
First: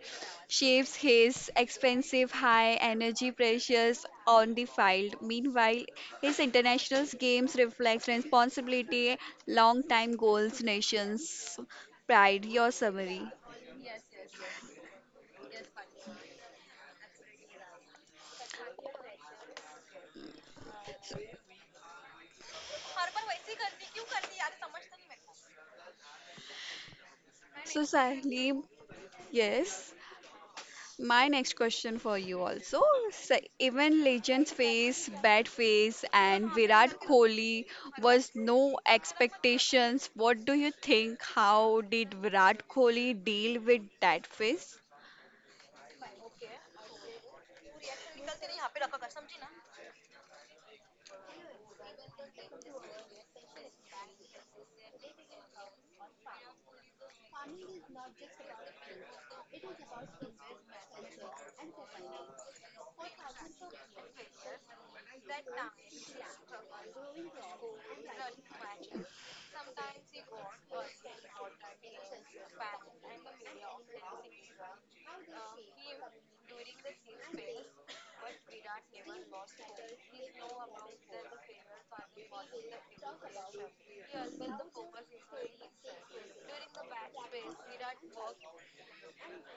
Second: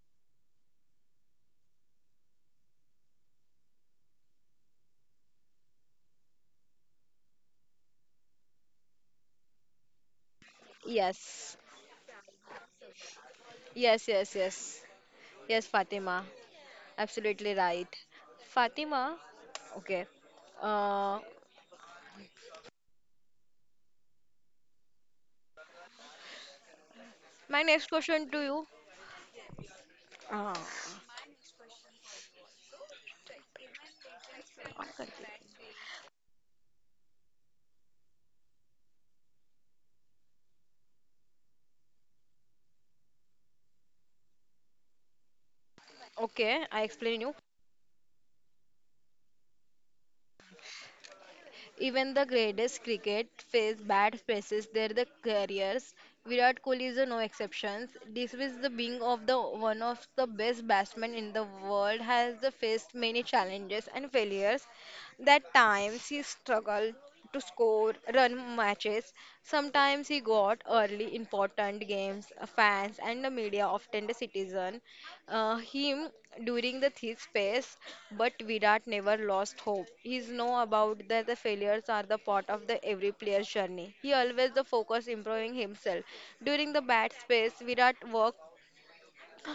[SPEAKER 1] shapes his expensive high energy pressures on the field. Meanwhile, his international games reflect responsibility, long time goals,
[SPEAKER 2] Yes.
[SPEAKER 1] nations pride. Your summary,
[SPEAKER 2] Yes, yes, yes. Yes, Fatima, absolutely right. Fatima, okay. Uh, my
[SPEAKER 1] so,
[SPEAKER 2] next question to
[SPEAKER 1] Sahli,
[SPEAKER 2] you.
[SPEAKER 1] yes,
[SPEAKER 2] Uh,
[SPEAKER 1] my next question for you also. So even legends face bad face and Virat Kohli was no expectations. What do you think? How did Virat Kohli deal with that face?
[SPEAKER 2] Okay, I explain you. Even the greatest cricket face bad faces their the careers. Virat Kohli is a no exception. Despite the being of the one of the best batsmen in the world has the faced many challenges and failures. That times he struggled to score run matches. Sometimes he got early important games. Fans and the media often the citizen uh, him during the thick phase, but Virat never lost hope. He's know about that the failures are the part of the every player's journey. He always the focus improving himself. During the bad space, Virat worked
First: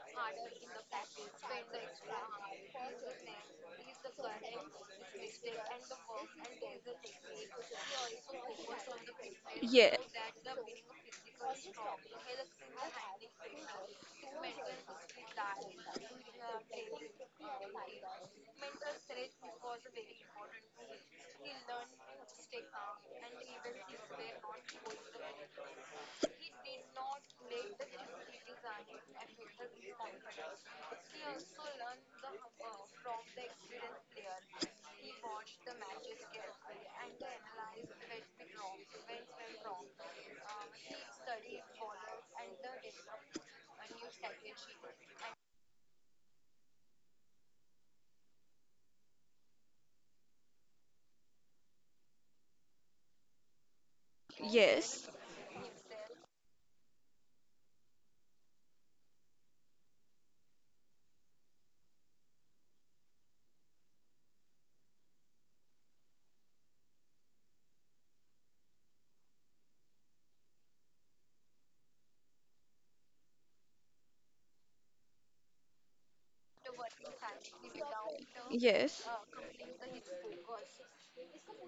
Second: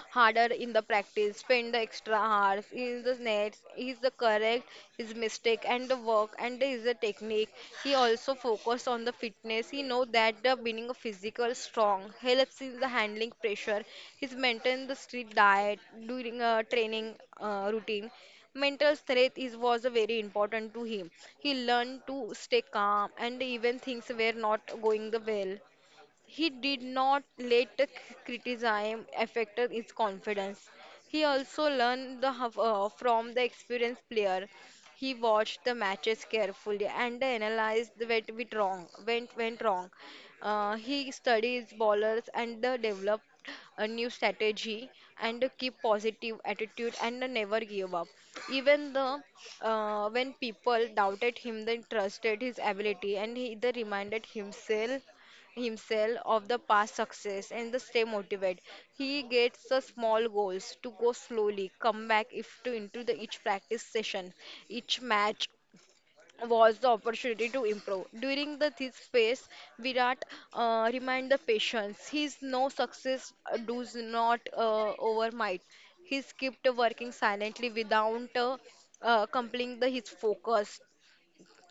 [SPEAKER 2] harder in the practice, spend the extra hours, is the nets, is the correct, his mistake and the work and is the technique. He also focused on the fitness. He know that the being a physical strong helps in the handling pressure. He's maintained the strict diet during a training uh, routine. Mental strength is was very important to him. He learned to stay calm and even things were not going the well. He did not let the c- criticism affect his confidence. He also learned the, huff- uh, from the experienced player. He watched the matches carefully and analyzed what went wrong. Went, went wrong. Uh, he studies bowlers and uh, developed a new strategy and uh, keep positive attitude and uh, never give up. Even the uh, when people doubted him, they trusted his ability and he they reminded himself
[SPEAKER 1] Yes.
[SPEAKER 2] himself of the past success and the stay motivated. He gets the small goals to go slowly, come back if to into the each practice session, each match was the opportunity to improve. During the this phase, Virat uh, remind the patience. His no success uh, does not uh, overnight. He kept working silently without uh, uh, completing the, his focus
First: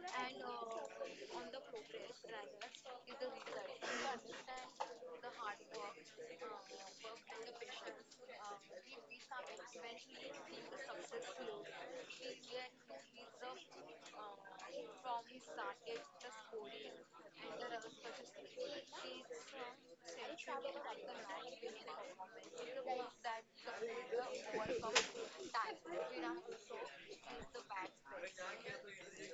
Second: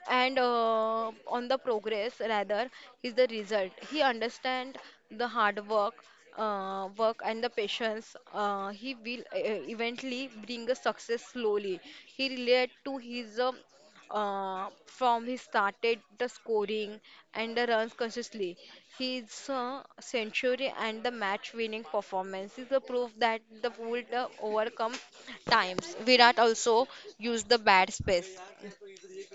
[SPEAKER 2] and uh, on the progress rather is the result he understand the hard work uh, work and the patience uh, he will uh, eventually bring a success slowly he relate to his um, uh, from he started the scoring and the runs consciously. His uh, century and the match winning performance is a proof that the would uh, overcome times virat also used the bad space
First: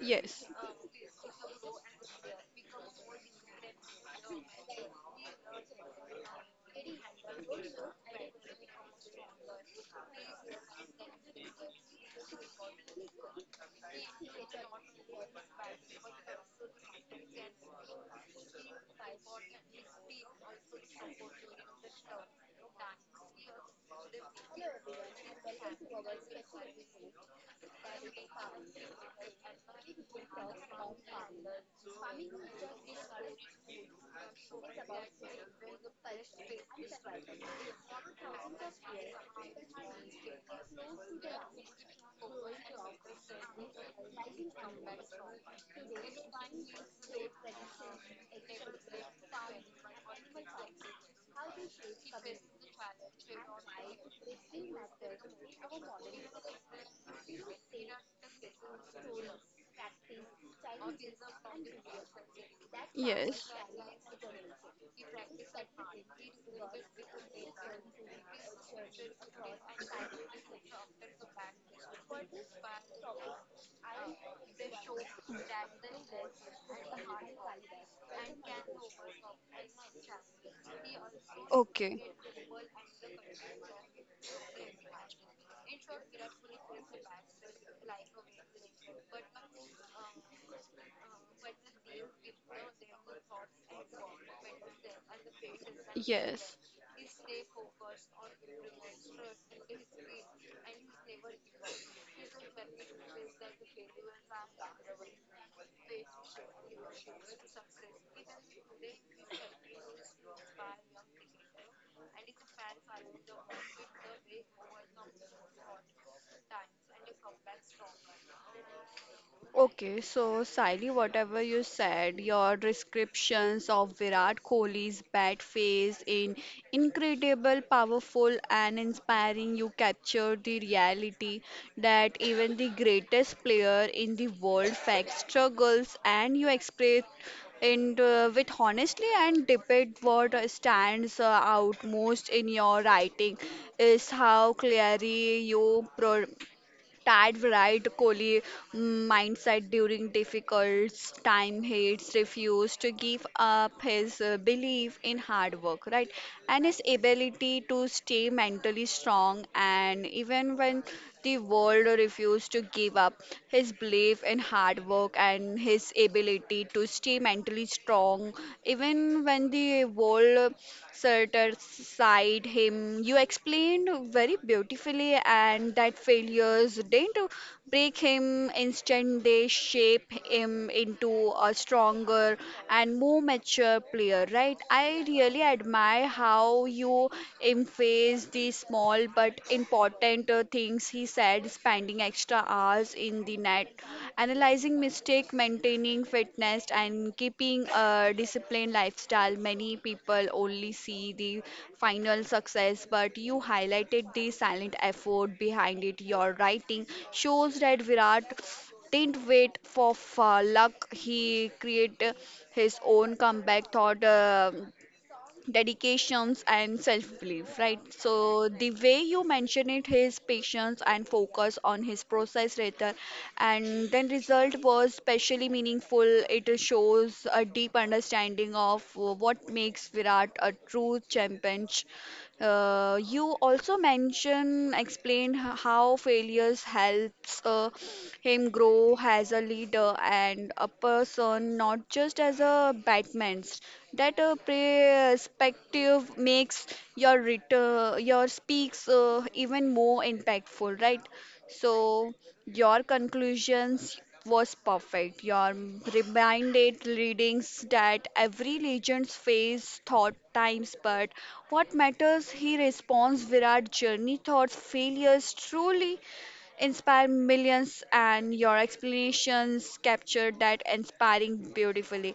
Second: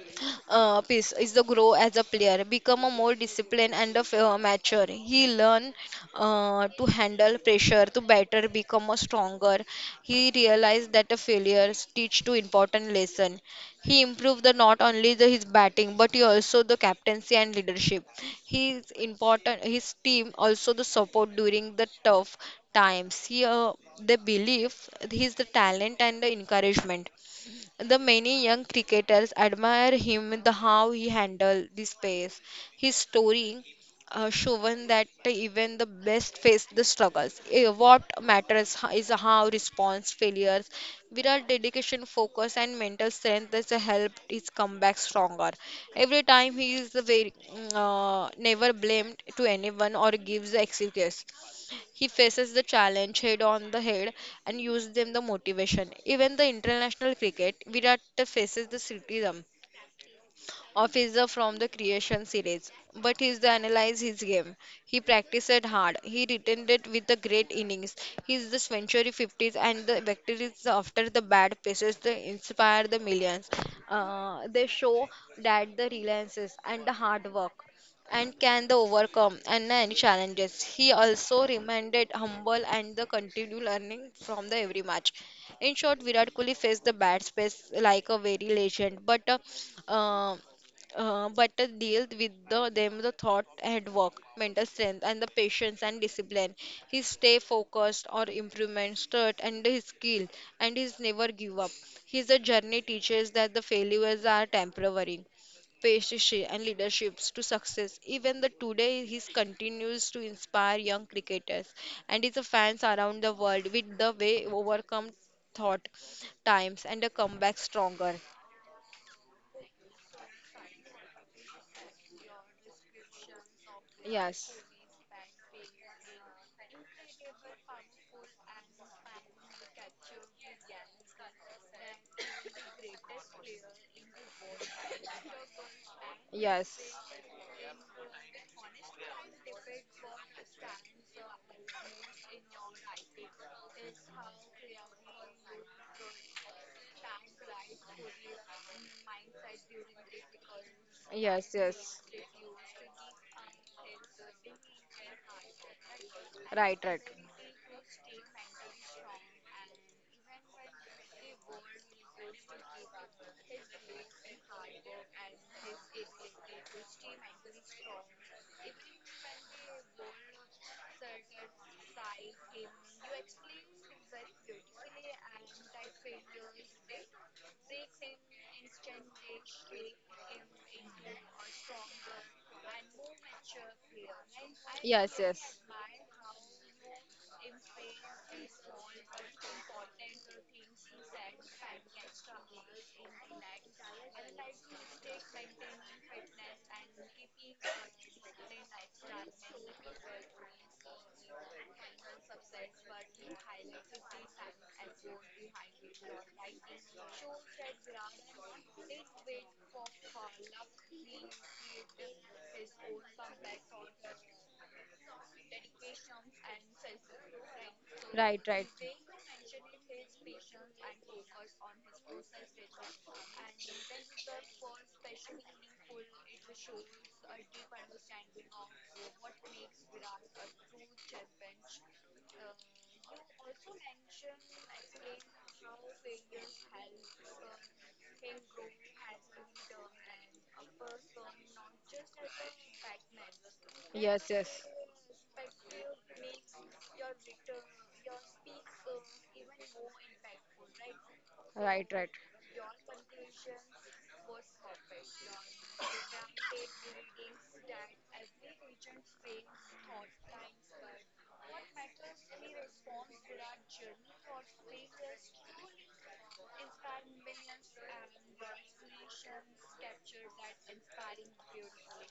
[SPEAKER 1] Yes,
[SPEAKER 2] uh, piece is the grow as a player, become a more disciplined and a f- uh, mature. He learn uh, to handle pressure, to better become a stronger. He realized that the failures teach two important lesson. He improved the not only the, his batting but he also the captaincy and leadership. He is important. His team also the support during the tough times. He uh, they believe his the talent and the encouragement. The many young cricketers admire him the how he handled the pace. His story uh, shown that even the best face the struggles. Eh, What matters ho- is how response failures. Virat dedication, focus, and mental strength has helped his comeback stronger. Every time he is very mm, uh, never blamed to anyone or gives excuses. He faces the challenge head on the head and uses them the motivation. Even the international cricket, Virat faces the criticism officer from the creation series, but he
[SPEAKER 1] yes,
[SPEAKER 2] analyzed his game. He practiced hard. He returned it with the great innings. He's the century fifties and the victories after the bad places they inspire the millions. Uh, they show that the reliances and the hard work and can the overcome and any challenges. He also remained
[SPEAKER 1] okay.
[SPEAKER 2] humble and the continued learning from the every match. In short, Virat Kohli faced the bad space like a very legend, but uh, uh, uh, but uh, dealt with the, them the thought and work, mental strength, and the patience and
[SPEAKER 1] Yes.
[SPEAKER 2] discipline. He stay focused or improvement, start and his skill, and he's never give up. His uh, journey teaches that the failures are temporary. Patience and leaderships to success. Even the today, he continues to inspire young cricketers and his fans around the world with the way overcome thought times and a comeback stronger.
[SPEAKER 1] Okay, so Siley, whatever you said, your descriptions of Virat
[SPEAKER 2] Yes,
[SPEAKER 1] Kohli's bat face in incredible, powerful, and inspiring. You captured the reality that even the greatest player in the world faced struggles, and you
[SPEAKER 2] yes.
[SPEAKER 1] express and uh, with honestly and debate what uh, stands uh, out most in your writing is how clearly you pro Tad Virat Kohli mm, mindset during difficult
[SPEAKER 2] Yes,
[SPEAKER 1] time
[SPEAKER 2] yes.
[SPEAKER 1] he's refused to give up his uh, belief in hard work, right? And his
[SPEAKER 2] Right, right.
[SPEAKER 1] ability to stay mentally strong and even when the world refused to give up his belief in hard work and his ability to stay mentally strong even when the world certain side him, you explained very beautifully, and that failures didn't break him, instead they shape him into a stronger and more mature player, right? I
[SPEAKER 2] Yes,
[SPEAKER 1] really
[SPEAKER 2] yes.
[SPEAKER 1] admire how you emphasize the small but important uh, things he said spending extra hours hours in the net, analyzing mistake, maintaining fitness, and keeping a disciplined lifestyle. Many people only see the final success, but you highlighted the silent effort behind it. Your writing shows that Virat didn't wait for uh, luck. He created his own comeback thought. Uh, dedications and self belief, right? So the way you mention it his patience and focus on his process rather and then result was especially meaningful. It shows a deep understanding of uh, what makes Virat a true champion. Uh, you also mentioned, explained h- how failures helps uh, him grow as a leader and a person, not just as a batsman. That uh, perspective makes your return, your speaks uh, even more impactful, right?
[SPEAKER 2] Right, right. right.
[SPEAKER 1] So your conclusions was perfect. Your reminded readings that every legends face thought times, but what matters he responds Virat journey thoughts failures truly inspire millions, and your explanations capture that inspiring beautifully.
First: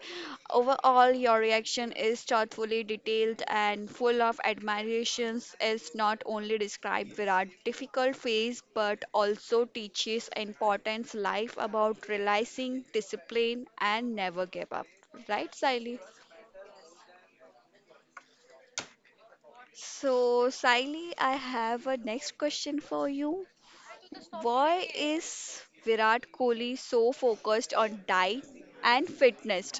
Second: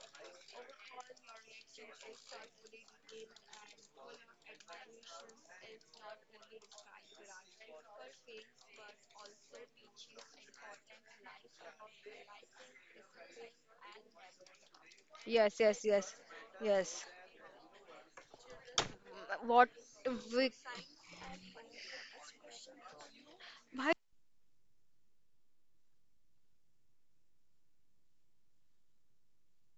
[SPEAKER 1] Overall, your reaction is thoughtfully detailed and full of admirations. Is not only described Virat difficult phase but also teaches importance life about realizing discipline and never give up, right,
[SPEAKER 2] Yes, yes,
[SPEAKER 1] Siley?
[SPEAKER 2] yes, yes. What
[SPEAKER 1] So,
[SPEAKER 2] we, Science
[SPEAKER 1] Siley, I have a next question for you. Why is Virat Kohli so focused on diet and fitness?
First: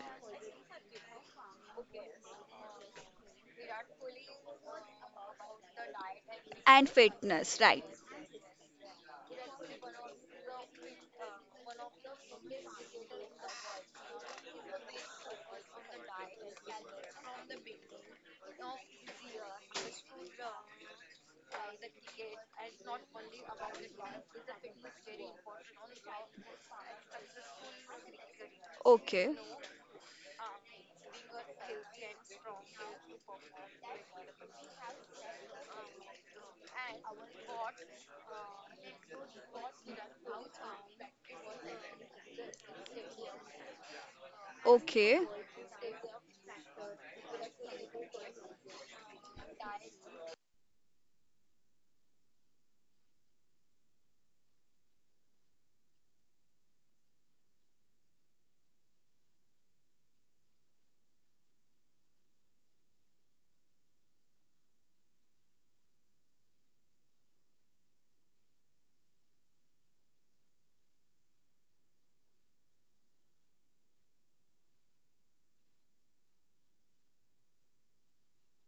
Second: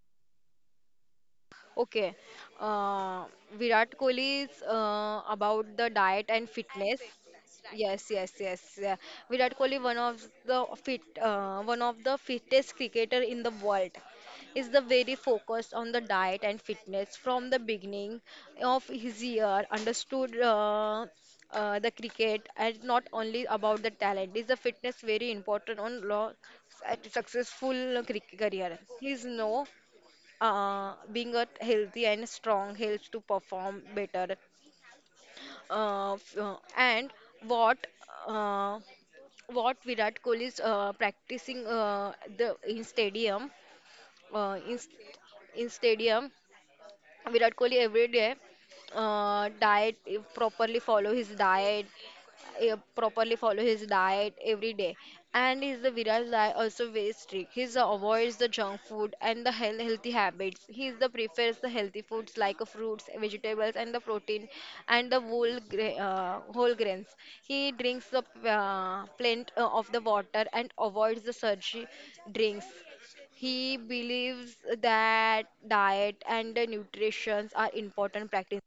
[SPEAKER 2] Okay. Uh, Virat Kohli is uh, about the diet and
[SPEAKER 1] And
[SPEAKER 2] fitness.
[SPEAKER 1] fitness, right?
[SPEAKER 2] Yes, yes, yes, yeah. Virat Kohli, one of the fit, uh, one of the fittest cricketer in the world, is the very focused on the diet and fitness from the beginning of his year. Understood uh, uh, the cricket and not only about the talent. Is the fitness very important on long, successful cricket career? He's
[SPEAKER 1] Okay,
[SPEAKER 2] no. Uh, being a healthy and strong helps to perform better. Uh, f- uh, and what uh, what Virat Kohli is uh, practicing uh, the in stadium uh, in, st-
[SPEAKER 1] okay.
[SPEAKER 2] in stadium Virat Kohli every day uh, diet eh, properly follow his diet eh, properly follow his diet every day and is the Virat's diet also very strict. He avoids the junk food and the health, healthy habits. He is the prefers the healthy foods like uh, fruits vegetables and the protein and the whole gra- uh, whole grains. He drinks the uh, plenty uh, of the water and avoids the surgery drinks. He believes that diet and the nutrition are important practice.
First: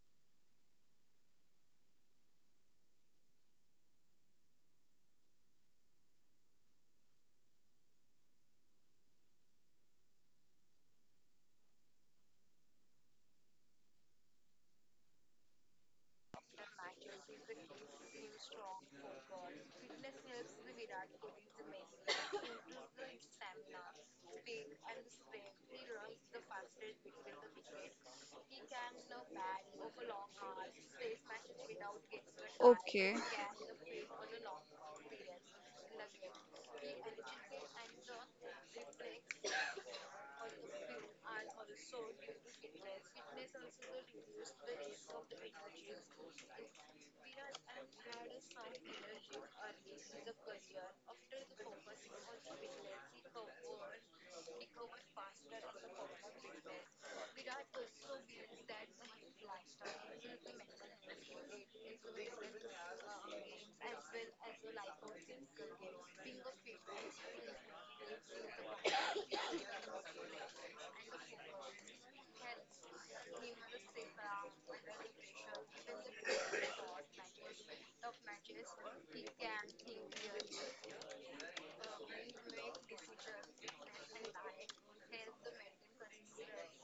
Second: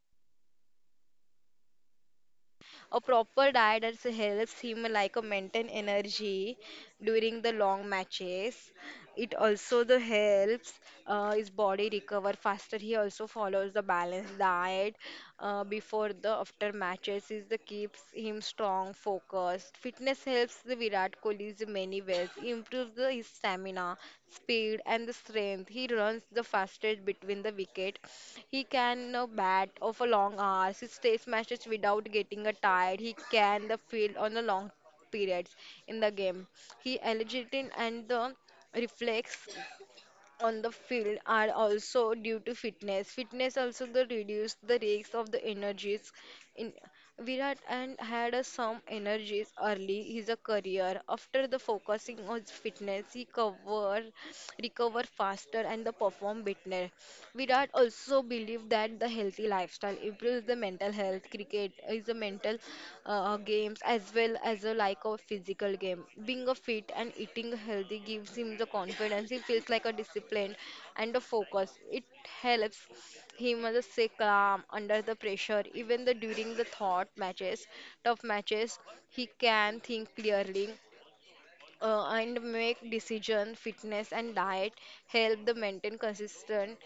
[SPEAKER 2] A proper diet that helps him like a maintain energy during the long matches. It also the helps uh, his body recover faster. He also follows the balanced diet uh, before the after matches. Is the keeps him strong strong, focused. Fitness helps the Virat Kohli in many ways. He improves the, his stamina, speed, and the strength. He runs the fastest between the wicket. He can uh, bat of a long hours. He stays matches without getting a tired. He
[SPEAKER 1] Okay.
[SPEAKER 2] can the field on the long periods in the game. He agility and the reflex on the field are also due to fitness. Fitness also the reduce the risks of the energies. In Virat and had a some energies early his a career. After the focusing on fitness, he cover recover faster and the perform better. Virat also believed that the healthy lifestyle improves the mental health. Cricket is a mental uh, games as well as a like a physical game. Being a fit and eating healthy gives him the confidence. He feels like a disciplined and a focus. It helps him as a stay calm under the pressure, even the during the thought matches, tough matches. He can think clearly uh, and make decision fitness and diet help the maintain consistent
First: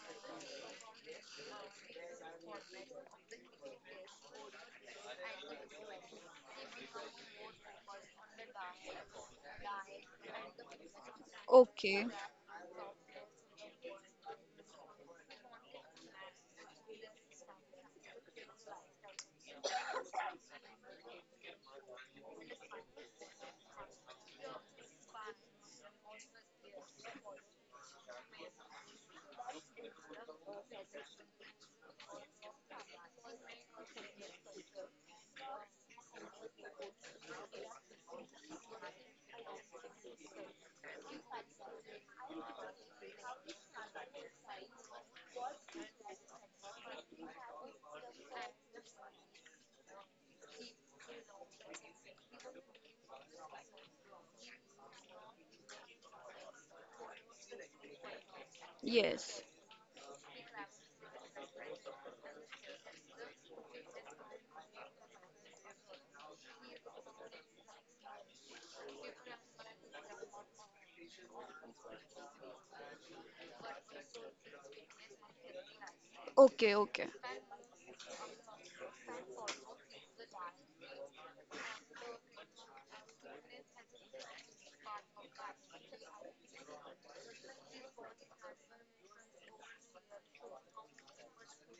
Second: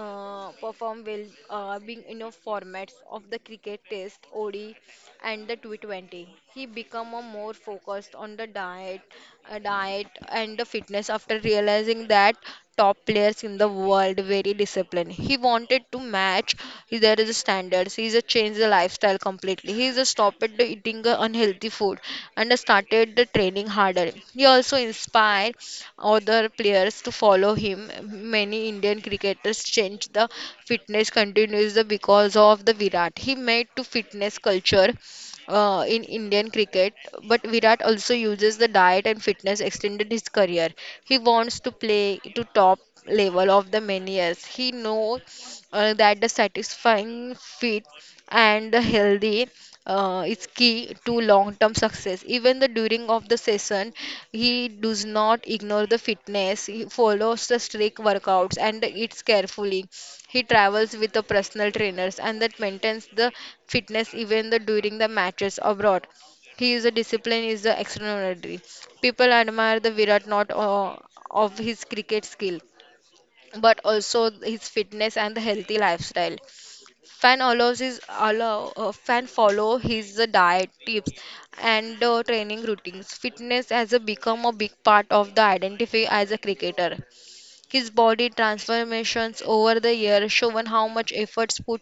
[SPEAKER 2] uh, perform well uh, being in a formats of the cricket test O D and the T twenty. He become a more focused on the diet uh, diet and the fitness after realizing
[SPEAKER 1] Okay.
[SPEAKER 2] that top players in the world, very disciplined. He wanted to match there is standards. He's a change the lifestyle completely. He's a stopped the eating uh, unhealthy food and started the training harder. He also inspired other players to follow him. Many Indian cricketers changed the fitness continues the because of the Virat. He made to fitness culture uh, in Indian cricket, but Virat also uses the diet and fitness extended his career. He wants to play to top level of the many years. He knows uh, that the satisfying fit and healthy uh, is key to long term success. Even the during of the session, he does not ignore the fitness. He follows the strict workouts and eats
[SPEAKER 1] Yes.
[SPEAKER 2] carefully. He travels with the personal trainers and that maintains the fitness even the during the matches abroad. He is a discipline is the extraordinary. People admire the virat not uh, of his cricket skill but also his fitness and the healthy lifestyle.
[SPEAKER 1] Okay. Okay.
[SPEAKER 2] Fan allows his allow uh, fan follow his uh, diet tips and uh, training routines. Fitness has uh, become a big part of the identity as a cricketer. His body transformations over the years shown how much efforts put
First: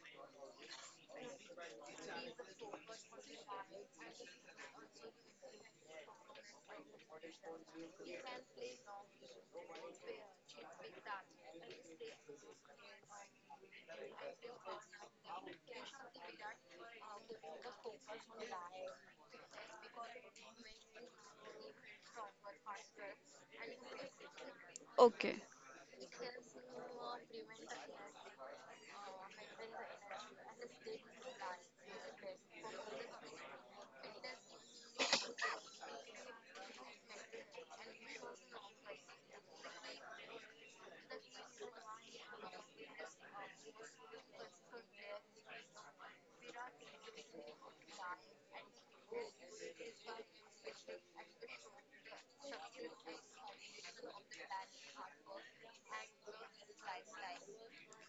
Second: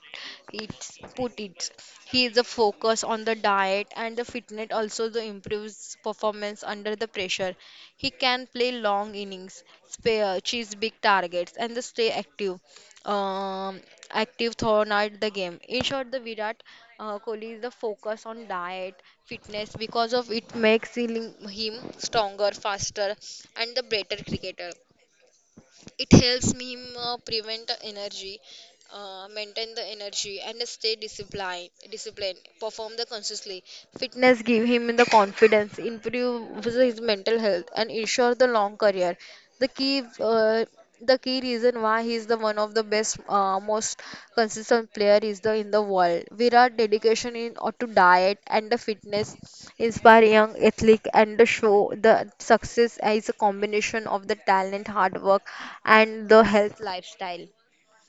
[SPEAKER 2] it put it. He is a focus on the diet and the fitness also the improves performance under the pressure. He can play long innings, spare chase big targets and the stay active. Um, Active throughout the game. In short, the Virat uh, Kohli is the focus on diet, fitness because of it makes him him stronger, faster, and the better cricketer.
[SPEAKER 1] Okay.
[SPEAKER 2] It helps me um, uh, prevent the energy uh, maintain the energy and stay disciplined disciplined perform the consciously. Fitness give him the confidence improves his mental health and ensure the long career. the key, uh, the key reason why he is the one of the best, uh, most consistent player is the in the world. Virat dedication in or to diet and the fitness inspire young athlete and the show the success is a combination of the talent, hard work, and the health lifestyle.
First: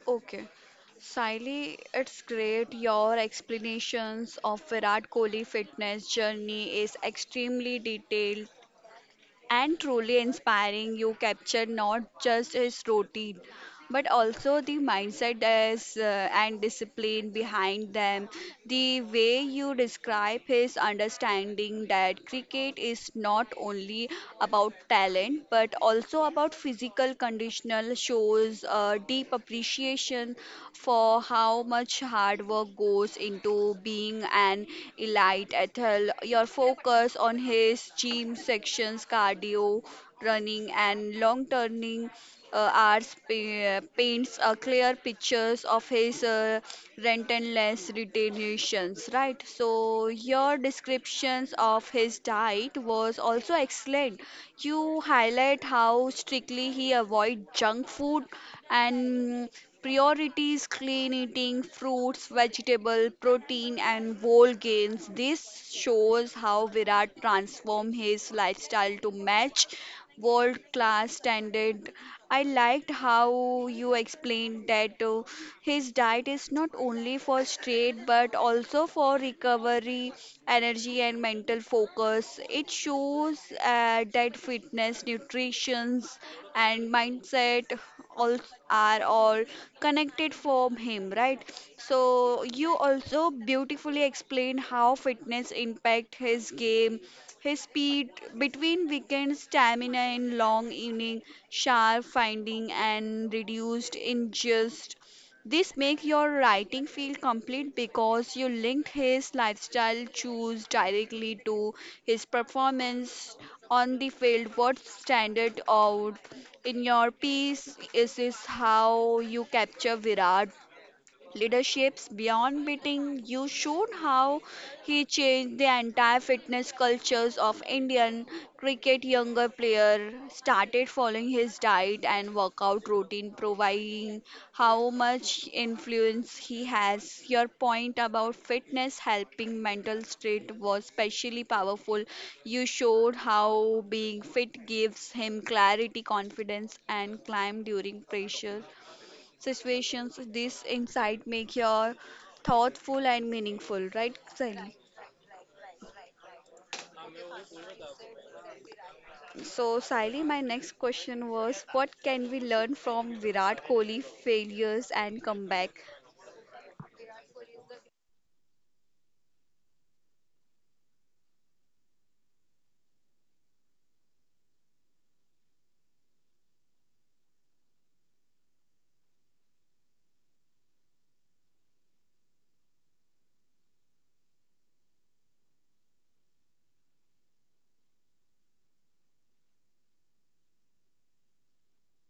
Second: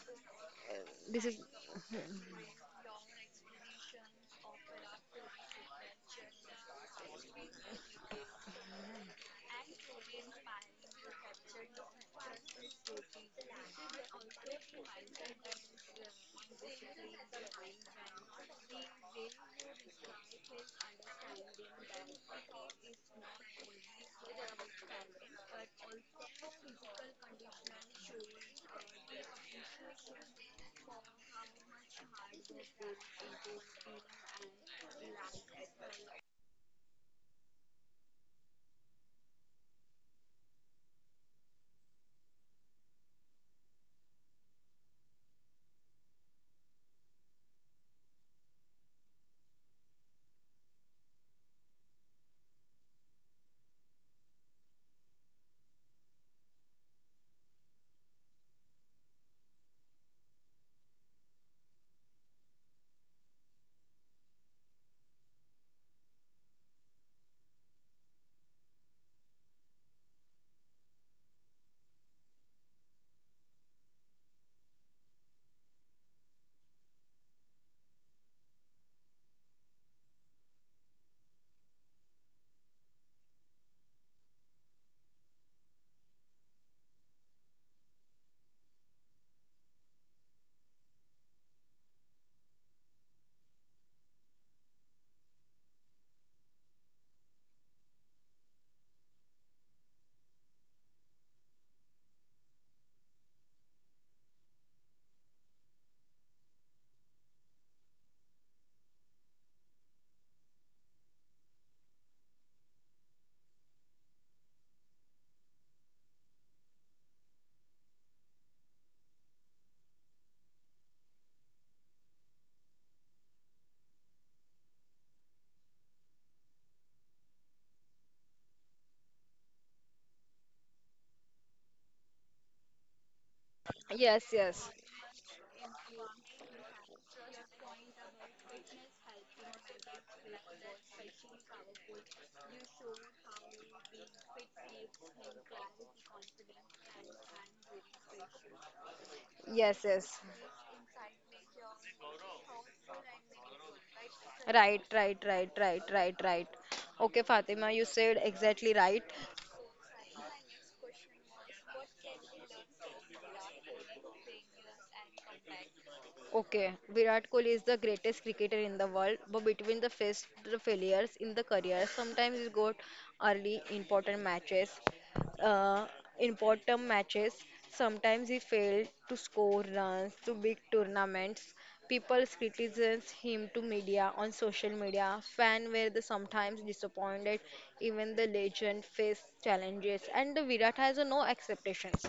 [SPEAKER 1] Okay.
[SPEAKER 2] This is
[SPEAKER 1] Siley, it's great. Your explanations of Virat Kohli fitness journey is extremely detailed and truly inspiring. You captured not just his routine, but also the mindset is, uh, and discipline behind them. The way you describe his understanding that cricket is not only about talent but also about physical conditional shows a deep appreciation for how much hard work goes into being an elite athlete. Your focus on his gym sections, cardio running, and long turning uh, hours pa- paints a clear pictures of his uh, relentless retentions, right? So your descriptions of his diet was also excellent. You highlight how strictly he avoid junk food and priorities clean eating, fruits, vegetable, protein, and whole grains. This shows how Virat transformed his lifestyle to match world class standard. I liked how you explained that uh, his diet is not only for strength but also for recovery, energy, and mental focus because it shows uh, that fitness, nutrition, and mindset all are all connected for him, right? So you also beautifully explain how fitness impact his game, his speed between weekends, stamina in long evening, sharp finding, and reduced ingest. This make your writing feel complete because you linked his lifestyle choose directly to his performance on the field. What standard out in your piece is is how you capture Virat leaderships beyond beating. You showed how he changed the entire fitness cultures of indian cricket. Younger player started following his diet and workout routine, providing
[SPEAKER 2] yes, yes,
[SPEAKER 1] how much influence he has. Your point about fitness helping mental state was especially powerful. You showed how being fit gives him clarity, confidence, and climb during pressure
[SPEAKER 2] yes,
[SPEAKER 1] situations.
[SPEAKER 2] yes.
[SPEAKER 1] This insight make your thoughtful and meaningful, right Sally?
[SPEAKER 2] Right, right, right, right, right, right. Okay, Fatima, you said exactly right.
[SPEAKER 1] So Sally, my next question was, what can we learn from Virat Kohli failures and comeback?
[SPEAKER 2] Okay, Virat Kohli is the greatest cricketer in the world, but between the first the failures in the career, sometimes he got early important matches uh, important matches. Sometimes he failed to score runs to big tournaments. People criticized him to media on social media. Fans were the sometimes disappointed. Even the legend faced challenges, and the Virat has uh, no expectations.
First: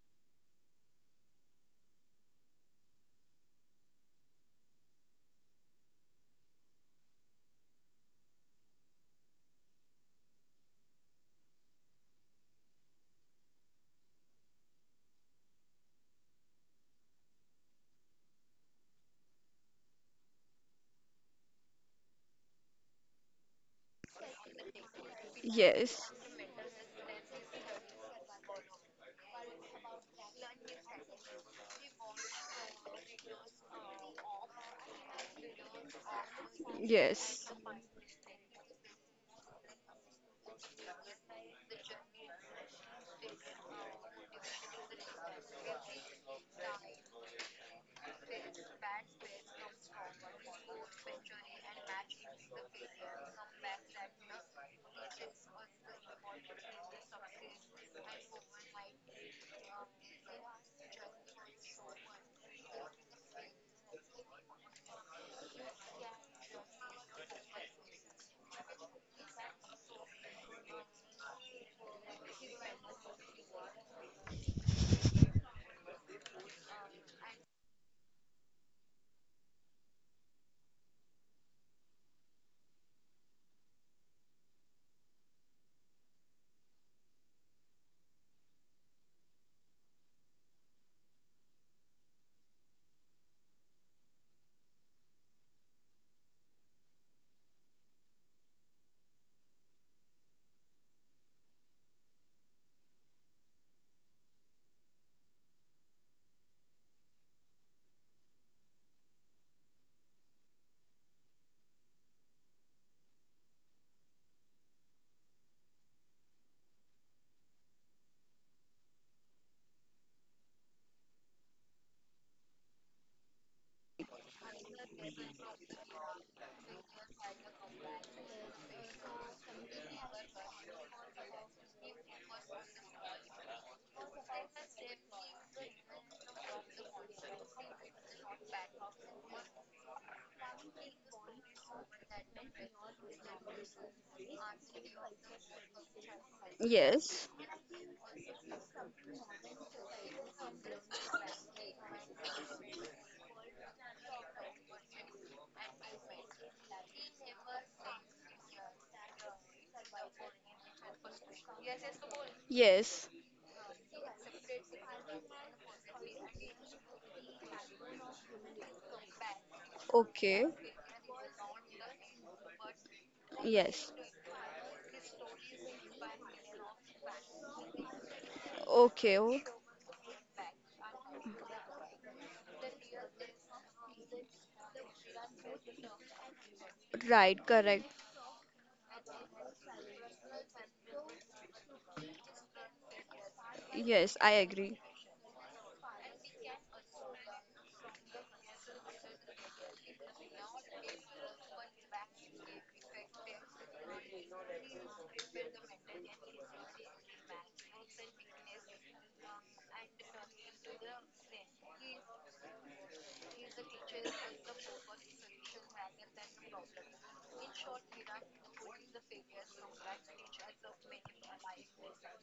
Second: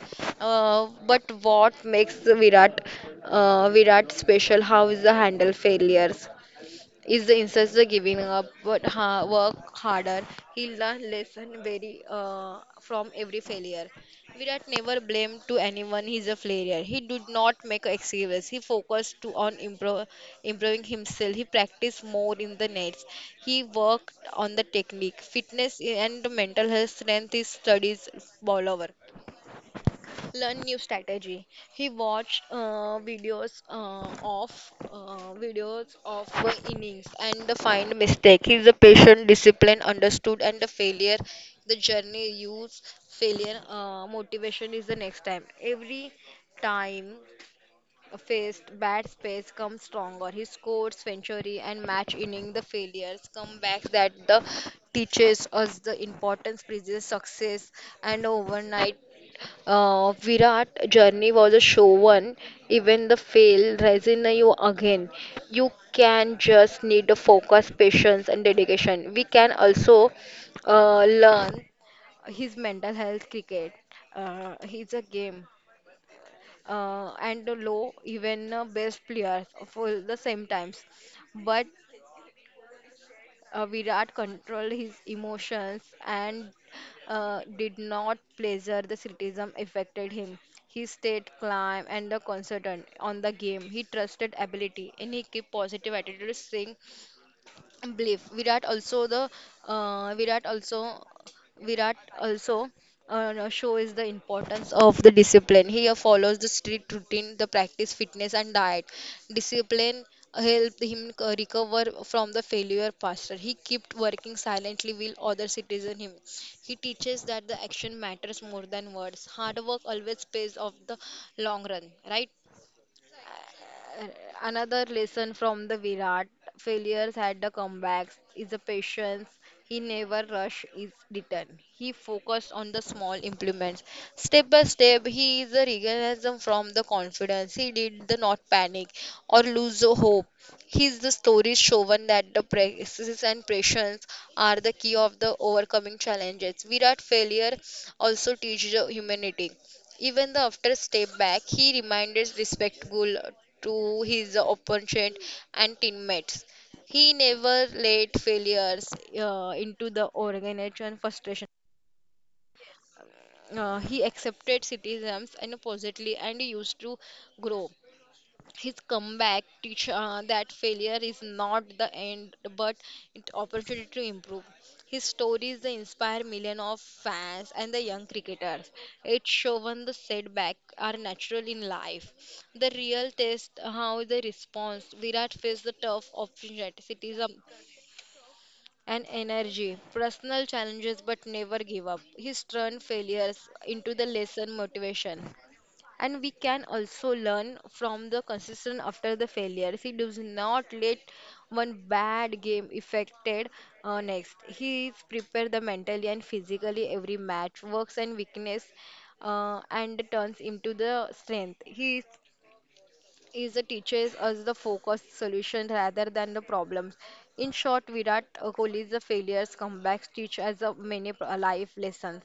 [SPEAKER 2] Uh, but what makes the Virat uh, Virat special? How is the handle failures? Is the ancestor giving up, but ha work harder? He learned lesson very uh, from every failure. Virat never blamed to anyone his a failure. He did not make excuses. He focused to on improve, improving himself. He practiced more in the nets. He worked on the technique, fitness,
[SPEAKER 1] Yes.
[SPEAKER 2] and mental health strength. His studies all over learn new strategy, he watched uh, videos uh, of uh, videos of uh, innings and
[SPEAKER 1] Yes.
[SPEAKER 2] the find mistake he's a patient discipline understood and the failure the journey use failure uh, motivation is the next time every time faced bad space comes stronger, he scores century and match inning the failures comebacks that the teaches us the importance previous success and overnight. uh, Virat journey was a show one. Even the fail, resin you again. You can just need the focus, patience, and dedication. We can also uh, learn his mental health cricket. Uh, he's a game uh, and low even uh, best players for the same times. But uh, Virat controlled his emotions and uh, did not pleasure the criticism affected him. He stayed calm and the concentrated on the game. He trusted ability and he kept positive attitude, staying belief. Virat also the uh, virat also virat also uh, shows the importance of the discipline. He follows the strict routine, the practice fitness and diet discipline helped him c- recover from the failure faster. He kept working silently with other citizen him. He teaches that the action matters more than words, hard work always pays off the long run, right? And another lesson from the Virat failures at the comebacks is the patience. He never rush his return. He focused on the small implements. Step by step, he is the realism from the confidence. He did the not panic or lose the hope. His the stories shown that the practices and patience are the key of the overcoming challenges. Virat
[SPEAKER 1] Yes.
[SPEAKER 2] failure also teaches the humanity. Even the after step back, he remained respectful to his opponent and teammates. He never let failures uh, into the organization frustration.
[SPEAKER 1] Yes.
[SPEAKER 2] Uh, he accepted criticisms and positively and used to grow. His comeback teach uh,
[SPEAKER 1] Okay.
[SPEAKER 2] that failure is not the end, but it opportunity
[SPEAKER 1] Yes.
[SPEAKER 2] to improve. His stories they inspire millions of fans and the young cricketers. It
[SPEAKER 1] Okay.
[SPEAKER 2] shown the setback are natural in life. The real test how the response Virat faced the tough opportunities um,
[SPEAKER 1] Right, correct.
[SPEAKER 2] and energy, personal challenges, but never give up. He turned failures into the
[SPEAKER 1] Yes, I
[SPEAKER 2] lesson
[SPEAKER 1] agree.
[SPEAKER 2] motivation, and we can also learn from the consistent. After the failure, he does not let one bad game affected uh, next. He is prepared the mentally and physically every match works and weakness uh, and turns into the strength. He is is the teaches us the focused solution rather than the problems. In short, Virat uh, Kohli's the failures comebacks teach us the many pro- life lessons.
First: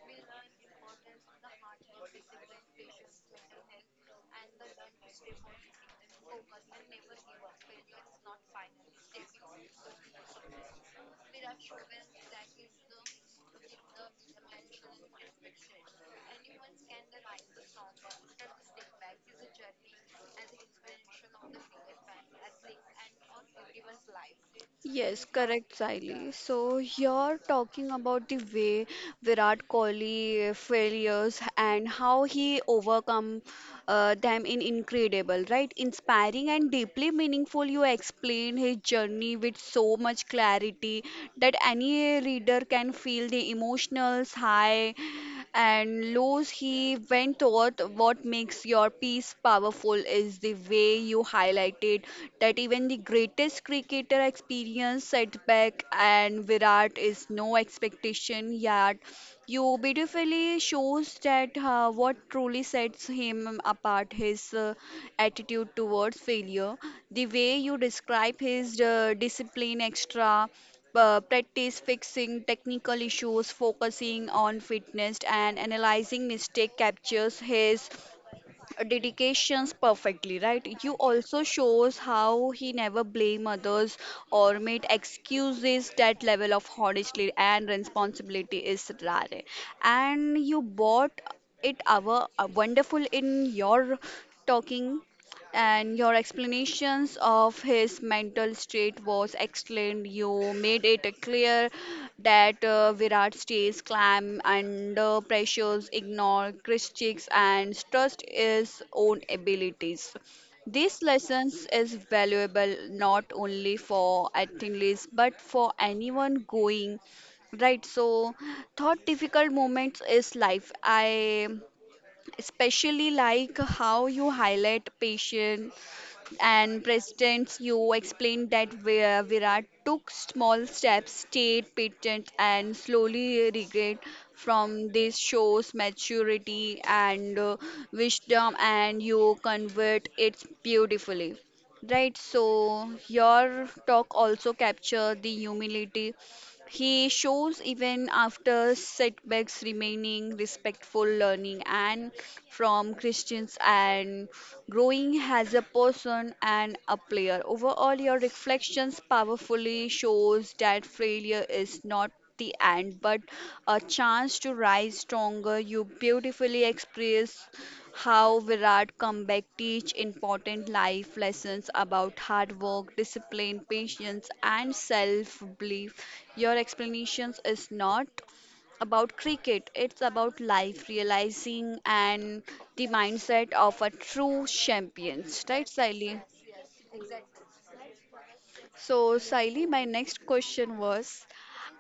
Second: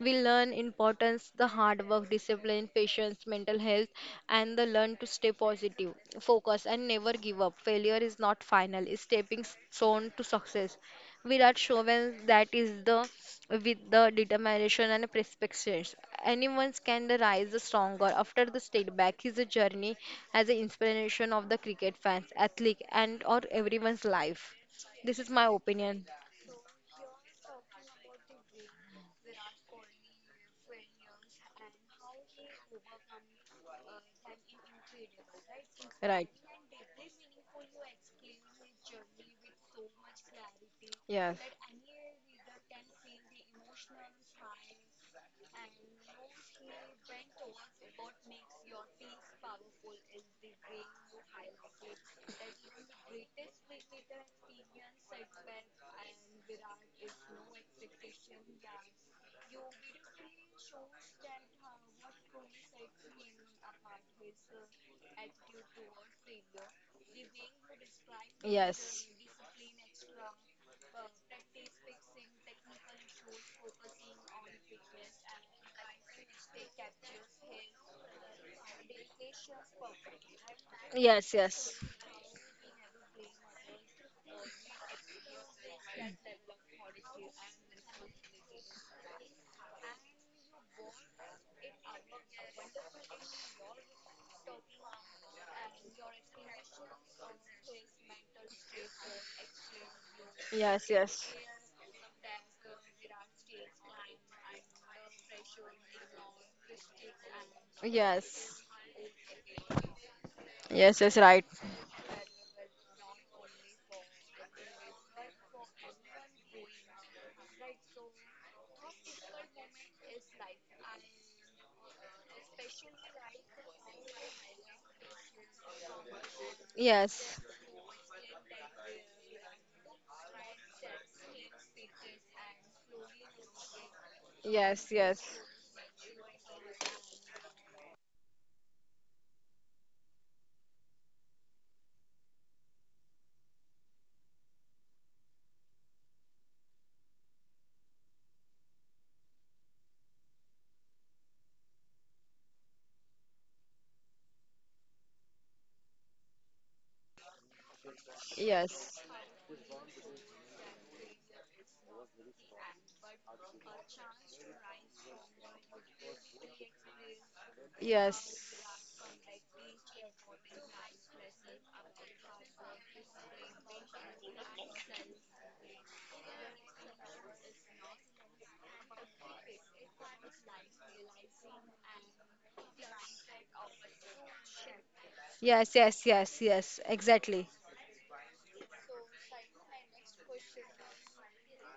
[SPEAKER 2] We learn importance, the hard work, discipline, patience, mental health, and the learn to stay positive, focus, and never give up. Failure is not final; it's stepping stone to success. Virat shows that is the with the determination and perspective. Anyone can rise stronger after the state back. His journey as an inspiration of the cricket fans, athlete and or everyone's life. This
[SPEAKER 1] Yes,
[SPEAKER 2] is my
[SPEAKER 1] correct,
[SPEAKER 2] opinion,
[SPEAKER 1] Siley. So you're talking about the way Virat Kohli failures and how he overcome uh, them in incredible, right?
[SPEAKER 2] right?
[SPEAKER 1] Inspiring and deeply meaningful. You explain his journey with so much clarity
[SPEAKER 2] Yes.
[SPEAKER 1] that any reader can feel the emotional high and Lowe's, he went taught. What makes your piece powerful is the way you highlighted that even the greatest cricketer experience setback and Virat is no expectation yet. You beautifully shows that uh, what truly sets him apart his uh, attitude towards failure. The way you describe his
[SPEAKER 2] Yes.
[SPEAKER 1] uh, discipline extra uh, practice fixing technical issues, focusing on fitness and analyzing mistake captures his dedications perfectly, right? You
[SPEAKER 2] Yes,
[SPEAKER 1] also
[SPEAKER 2] yes.
[SPEAKER 1] shows how he never blame others or made excuses. That level of honesty and responsibility is rare. And you bought it our uh, wonderful in your talking. And your explanations of his mental state was excellent. You made
[SPEAKER 2] Yes,
[SPEAKER 1] it
[SPEAKER 2] yes.
[SPEAKER 1] clear that uh, Virat stays calm under pressures, ignore critics, and trust
[SPEAKER 2] Yes.
[SPEAKER 1] his own abilities. These
[SPEAKER 2] Yes, yes, right.
[SPEAKER 1] lessons is valuable not only for athletes but for anyone going right. So thought difficult moments is life. I especially like how you highlight patience and
[SPEAKER 2] Yes,
[SPEAKER 1] President Yu. Explained that Vi- Virat took small steps, state patents, and slowly regained from
[SPEAKER 2] yes,
[SPEAKER 1] this.
[SPEAKER 2] yes,
[SPEAKER 1] Shows maturity and uh, wisdom, and you convert it beautifully. Right, so your talk also capture the humility he shows even after setbacks, remaining respectful, learning and from Christians and growing as a person and a player. Overall, your reflections
[SPEAKER 2] yes,
[SPEAKER 1] powerfully shows that failure is not the end, but a chance to rise stronger. You beautifully express how
[SPEAKER 2] yes.
[SPEAKER 1] Virat comeback teach important life lessons about hard work, discipline, patience, and self-belief. Your explanations is not about cricket, it's about life realizing and the mindset of a true champion, right
[SPEAKER 2] Yes, yes,
[SPEAKER 1] Sally?
[SPEAKER 2] yes, yes, exactly.
[SPEAKER 1] So, Saili, my next question was,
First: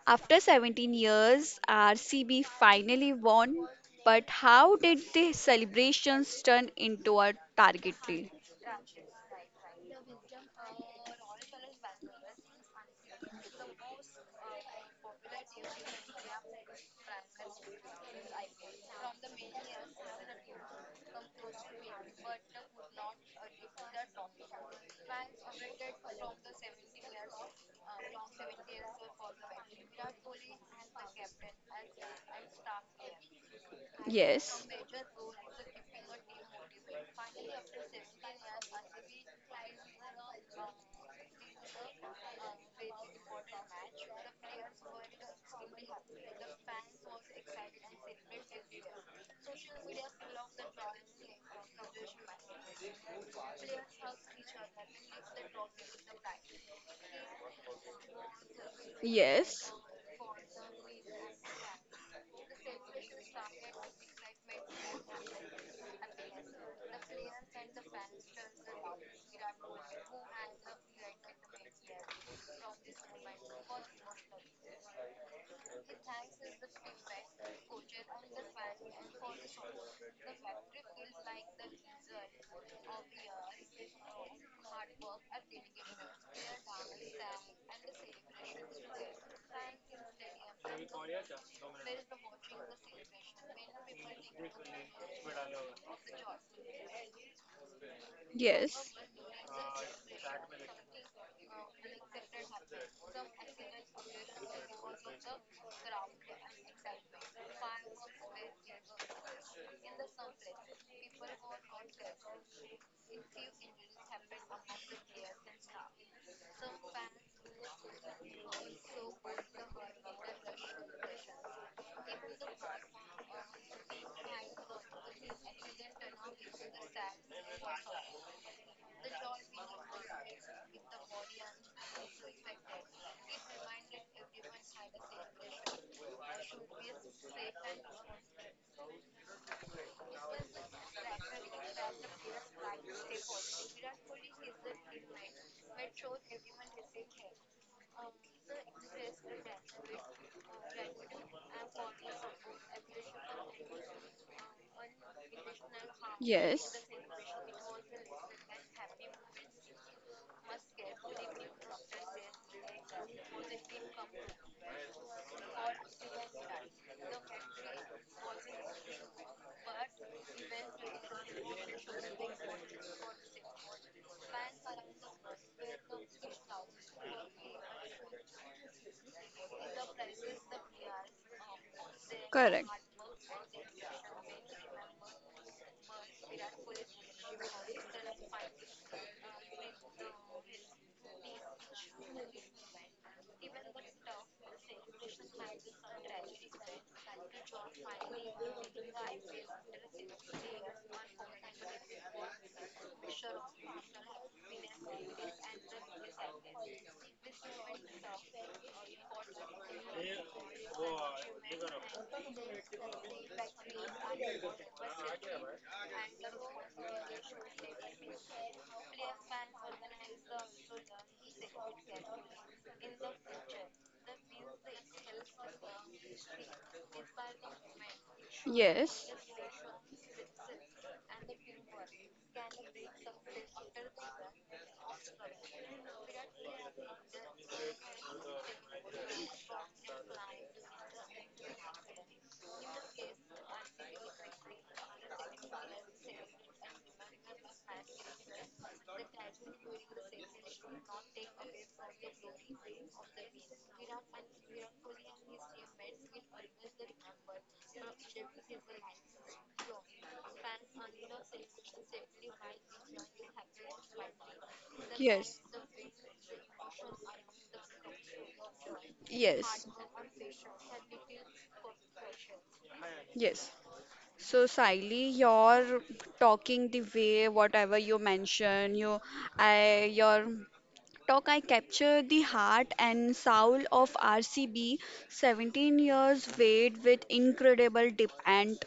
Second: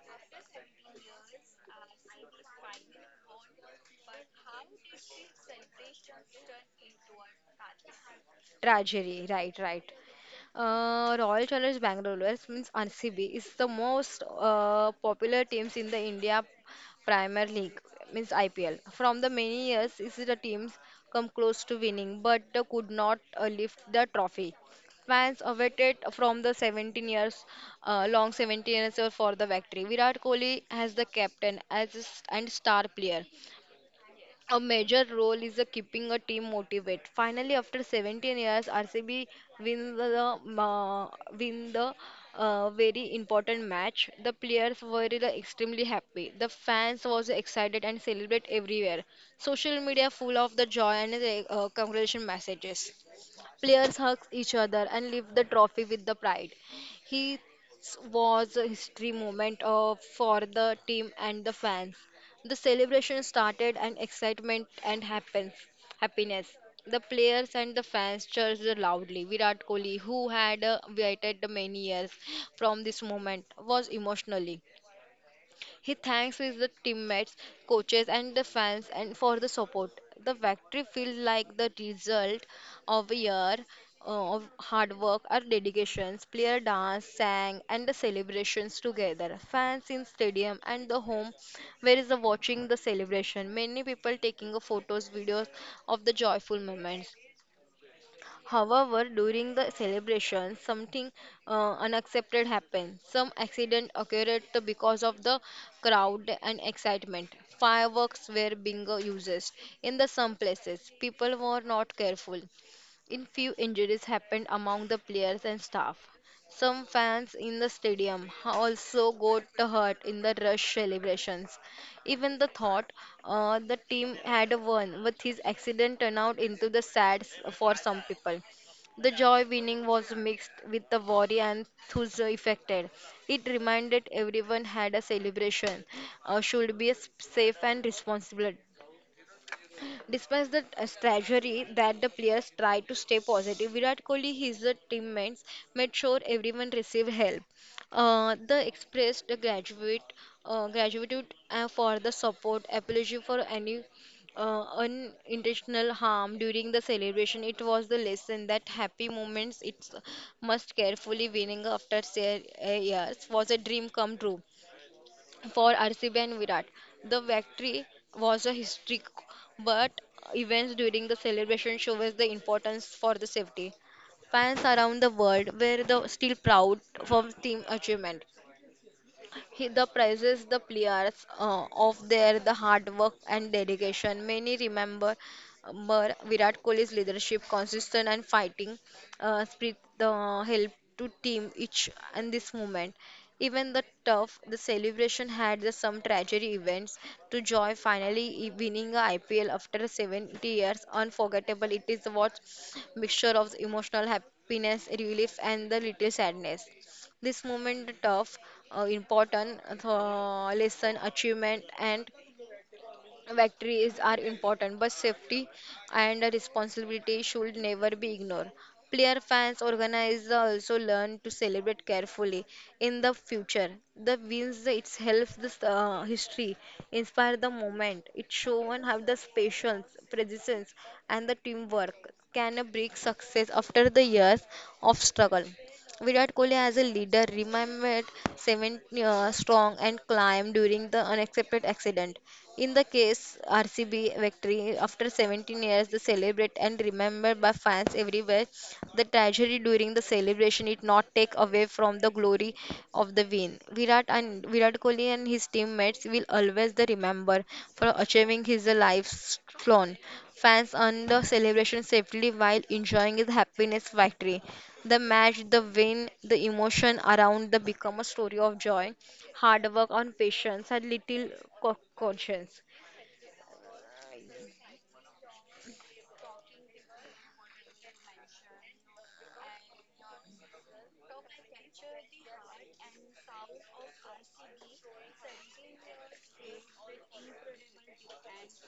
[SPEAKER 1] after seventeen years, R C B finally won, but how did the celebrations turn into a target league?
[SPEAKER 2] Tragedy, right, right. Uh, Royal Challenge Bangalore means R C B is the most uh, popular teams in the India Premier League means I P L. From the many years, is the teams come close to winning but uh, could not uh, lift the trophy. Fans awaited from the seventeen years uh, long seventeen years for the victory. Virat Kohli as the captain as a s- and star player. A
[SPEAKER 1] Yes.
[SPEAKER 2] major role is a keeping a team motivated. Finally, after seventeen years, R C B win the uh, win the uh, very important match. The players were uh, extremely happy. The fans was excited and celebrate everywhere. Social media full of the joy and uh, congratulation messages. Players hugged each other and lifted the trophy with the pride. He was a history moment
[SPEAKER 1] Yes.
[SPEAKER 2] uh, for the team and the fans. The celebration started and excitement and happen- happiness. The players and the fans cheered loudly. Virat Kohli, who had uh, waited many years from this moment, was emotionally. He thanks his teammates, coaches, and the fans and for the support. The victory feels like the result of a year uh, of hard work or dedications. Player dance, sang, and the celebrations together. Fans in stadium and the home where is the watching the celebration. Many people taking a photos, videos of the joyful moments.
[SPEAKER 1] Yes.
[SPEAKER 2] However, during the celebration, something uh, unaccepted happened. Some accident occurred the- because of the crowd and excitement. Fireworks were being uh, used in the some places. People were not careful in few injuries happened among the players and staff. Some fans in the stadium also got hurt in the rush celebrations. Even the thought uh, the team had won with his accident turned out into the sad s- for some people. The joy winning was mixed with the worry and thus affected. It reminded everyone had a celebration uh, should be s- safe and responsible. Despite the uh, strategy that the players tried to stay positive, Virat Kohli, his uh, teammates made sure everyone received help. Uh, they expressed the graduate uh, gratitude uh, for the support, apology for any uh, unintentional harm during
[SPEAKER 1] Yes.
[SPEAKER 2] the celebration. It was the lesson that happy moments it's must carefully winning after se- uh, years was a dream come true for R C B and Virat. The victory was a historic, but events during the celebration show us the importance for the safety. Fans around the world were the, still proud for team achievement. He the prizes the players uh, of their the
[SPEAKER 1] Correct.
[SPEAKER 2] hard work and dedication. Many remember remember Virat Kohli's leadership, consistent and fighting uh, spirit the help to team each and this moment. Even the tough, the celebration had the, some tragedy events to joy finally i- winning a I P L after seventy years. Unforgettable, it is what mixture of emotional happiness, relief and the little sadness. This moment of uh, important uh, lesson, achievement, and victories are important, but safety and responsibility should never be ignored. Player fans, organizers also learn to celebrate carefully in the future. The wins it helps the uh, history, inspire the moment. It shows how the patience, presence, and the teamwork can bring success after the years of struggle. Virat Kohli as a leader remained seven uh, strong and climbed during the unexpected accident. In the case R C B victory, after seventeen years, they celebrate and remembered by fans everywhere. The tragedy during the celebration did not take away from the glory of the win. Virat and Virat Kohli and his teammates will always the remember for achieving his life's flown. Fans on the celebration safely while enjoying his happiness victory. The
[SPEAKER 1] Yes.
[SPEAKER 2] match, the win, the emotion around the become a story of joy,
[SPEAKER 1] Yes.
[SPEAKER 2] hard
[SPEAKER 1] Yes.
[SPEAKER 2] work and patience and little co- conscience.
[SPEAKER 1] Yes. So, Saili, you're talking the way whatever you mention, you, I, your talk I capture the heart and soul of R C B. seventeen years wait with incredible depth. And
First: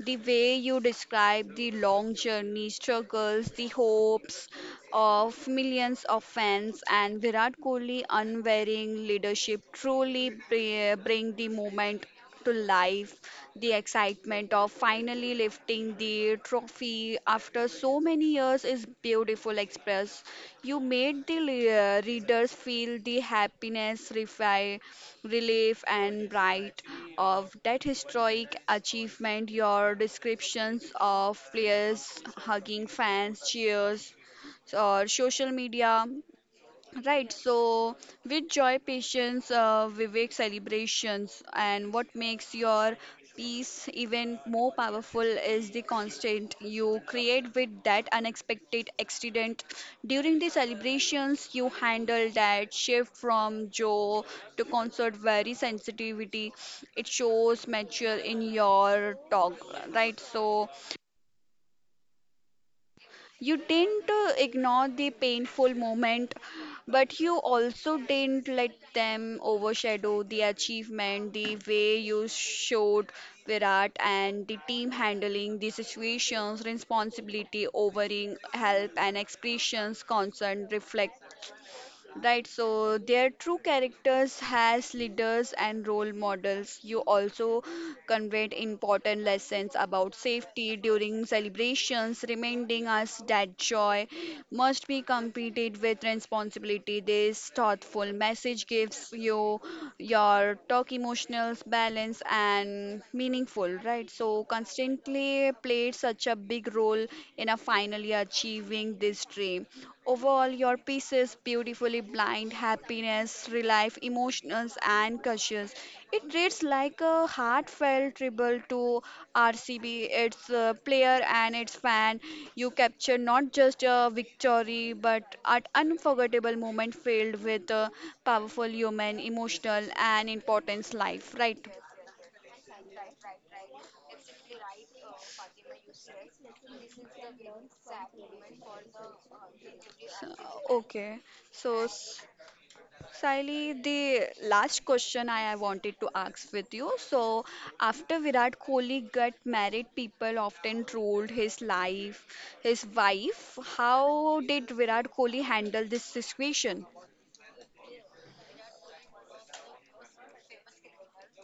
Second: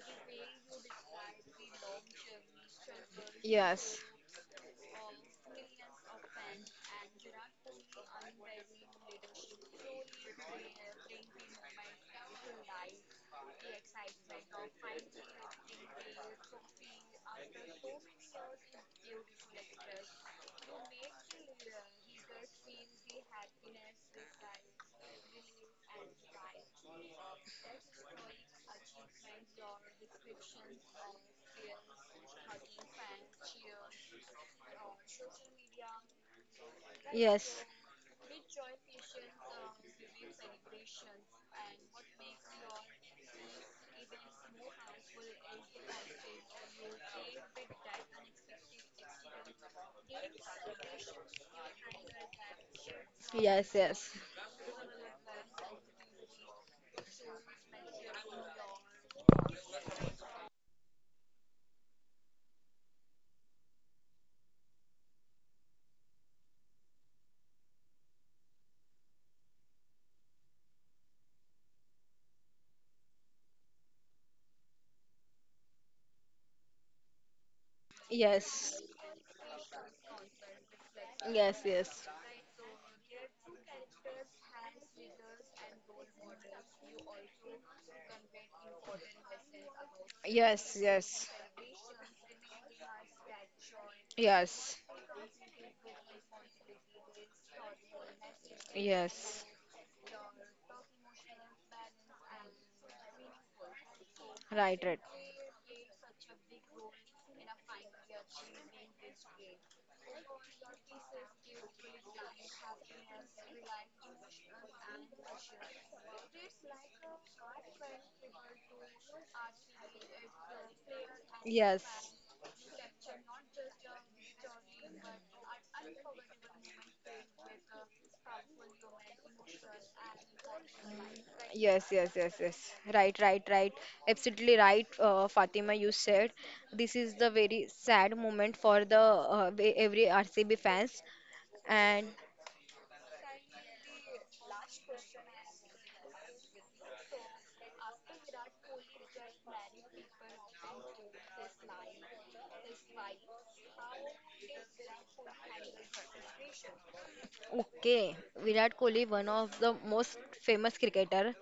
[SPEAKER 1] the way you describe the long journey, struggles, the
[SPEAKER 2] Yes.
[SPEAKER 1] hopes of millions of fans, and Virat Kohli unwavering leadership truly bri- bring the moment to life. The excitement of finally lifting the trophy after so many years is beautiful express. You made the le- uh, readers feel the happiness, refi- relief and pride of that historic achievement. Your descriptions of players hugging fans, cheers, or social media, right,
[SPEAKER 2] Yes,
[SPEAKER 1] so with joy, patience, uh, Vivek celebrations. And what makes your peace even more powerful is the constant you create with that unexpected accident. During the celebrations, you handle that shift from
[SPEAKER 2] yes, yes,
[SPEAKER 1] joy to concert very sensitivity. It shows mature in your talk, right? So you didn't uh, ignore the painful moment, but you also didn't let them overshadow the achievement. The way you showed Virat and the team handling the situations, responsibility, overing
[SPEAKER 2] yes,
[SPEAKER 1] help, and expressions concern reflect,
[SPEAKER 2] yes, yes,
[SPEAKER 1] right, so their true characters as leaders and role models. You also conveyed important lessons about safety
[SPEAKER 2] yes,
[SPEAKER 1] during
[SPEAKER 2] yes.
[SPEAKER 1] celebrations, reminding us that joy
[SPEAKER 2] Yes.
[SPEAKER 1] must be competed with responsibility. This thoughtful message gives
[SPEAKER 2] Yes.
[SPEAKER 1] you your talk emotional balance and meaningful, right? So
[SPEAKER 2] Right, right.
[SPEAKER 1] constantly played such a big role in a finally achieving this dream. Overall, your pieces beautifully blind happiness, relief, emotions, and cautious. It reads like a heartfelt tribute to R C B, its uh, player and its
[SPEAKER 2] Yes,
[SPEAKER 1] fan. You capture not just a victory, but an unforgettable moment filled with uh, powerful human, emotional, and importance life, right?
[SPEAKER 2] yes, yes, yes, yes. Right, right, right. Absolutely right, uh, Fatima. You said this is the very sad moment for the uh, ve- every
[SPEAKER 1] So-
[SPEAKER 2] R C B fans,
[SPEAKER 1] Okay, so
[SPEAKER 2] and
[SPEAKER 1] S- Sally, the last question I I wanted to ask with you. So, after Virat Kohli got married, people often trolled his life, his wife. How did Virat Kohli handle this situation?
[SPEAKER 2] okay, Virat Kohli, one of the most famous cricketer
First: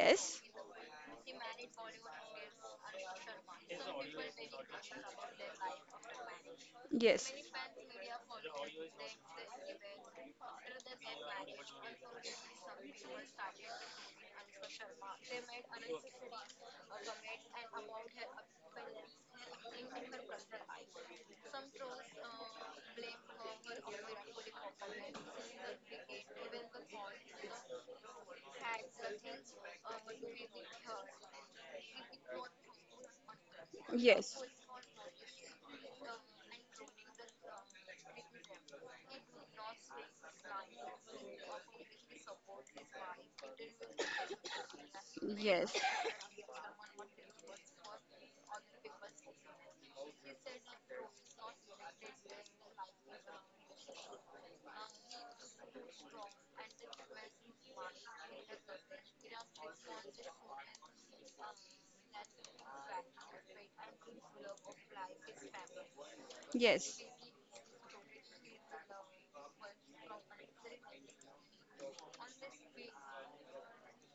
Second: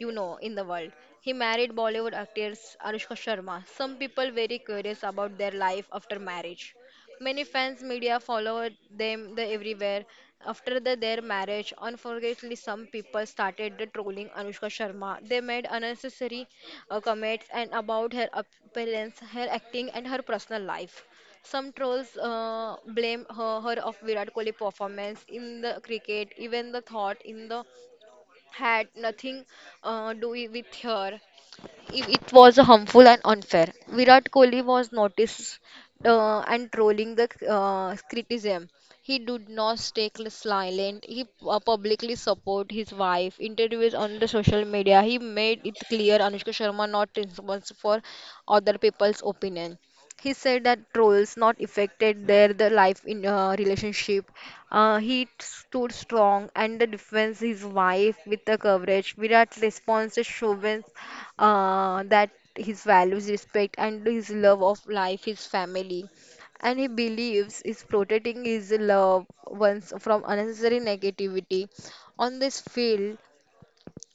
[SPEAKER 2] you know in the world. He married Bollywood actress Anushka Sharma. Some people very curious about their life after marriage.
[SPEAKER 1] yes.
[SPEAKER 2] Many fans, media follow them the everywhere. After the, their marriage, unfortunately, some people started the trolling Anushka Sharma. They made unnecessary uh, comments and about her appearance, her acting, and her personal life. Some trolls uh, blame her, her of Virat Kohli performance in the cricket, even the thought in the had nothing uh, do i- with her. If it was harmful and unfair. Virat
[SPEAKER 1] Yes.
[SPEAKER 2] Kohli was noticed uh, and trolling the uh, criticism. He did not stay cl- silent. He uh, publicly support his wife. Interviews on the social media. He made it clear Anushka Sharma not responsible for other people's opinion he said that trolls not affected their the life in uh, relationship uh, he stood strong and the defense his wife with the coverage virat's response shows uh, that his values respect and his love of life his family and he
[SPEAKER 1] Yes. Yes.
[SPEAKER 2] believes is protecting his loved ones from unnecessary negativity on this field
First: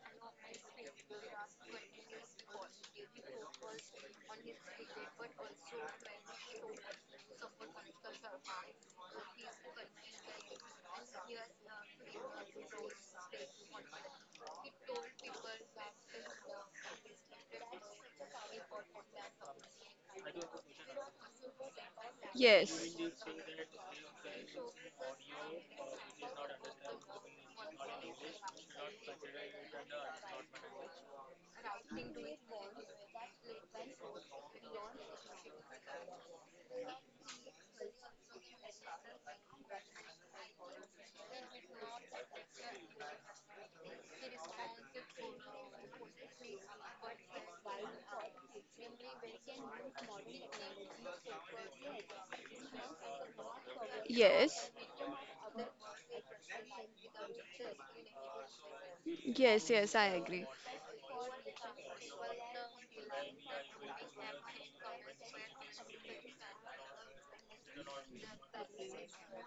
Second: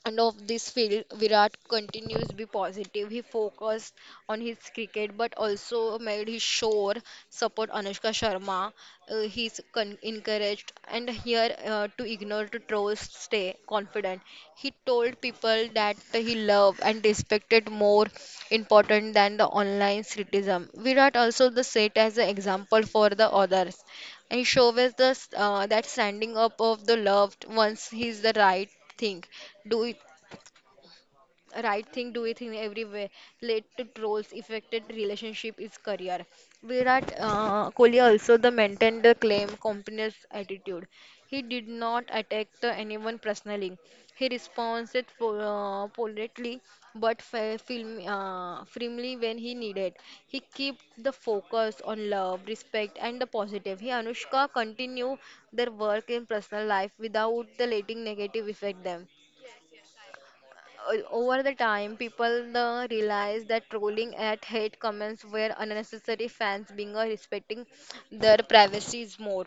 [SPEAKER 2] and of this field, Virat continues to be positive. He focused on his cricket but also made his sure support Anushka Sharma. Uh, he's con- encouraged and here uh, to ignore to trust, stay confident. He told people that he loved and respected more important than the online criticism. Virat also the set as an example
[SPEAKER 1] Yes.
[SPEAKER 2] for the others and shows the uh, that standing up of the loved ones is the right thing do right thing do it in every way led to trolls affected relationship is career virat uh, kohli also the maintained the claim company's attitude he did not attack the anyone personally he responded po- uh, politely but fa- film, uh, firmly when he needed he kept the focus on love respect and the positive he anushka
[SPEAKER 1] Yes,
[SPEAKER 2] continue their work in personal life without the letting negative affect them
[SPEAKER 1] yes, yes, I agree.
[SPEAKER 2] o- over the time, people uh, realized that trolling at hate comments were unnecessary. Fans being uh, respecting their privacy is more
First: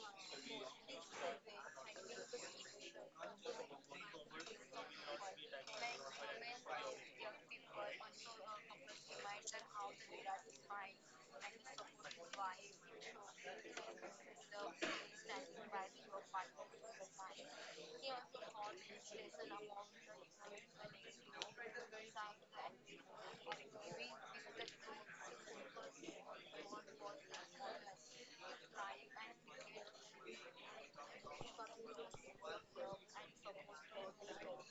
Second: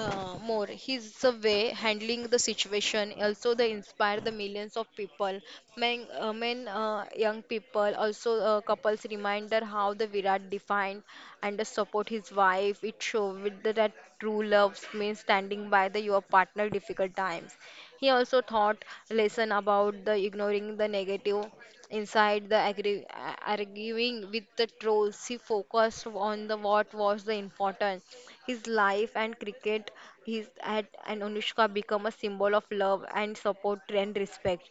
[SPEAKER 2] uh, more. His uh, way handling the situation also they inspire the millions of people. Men, uh, men, uh, young people also uh, couples reminder how the Virat defined and the support his wife. It shows with the, that true love means standing by the your partner difficult times. He also taught lesson about the ignoring the negative. Inside the agri- a- arguing with the trolls, he focused on the what was the important, his life and cricket. His at and Anushka become a symbol of love and support and respect.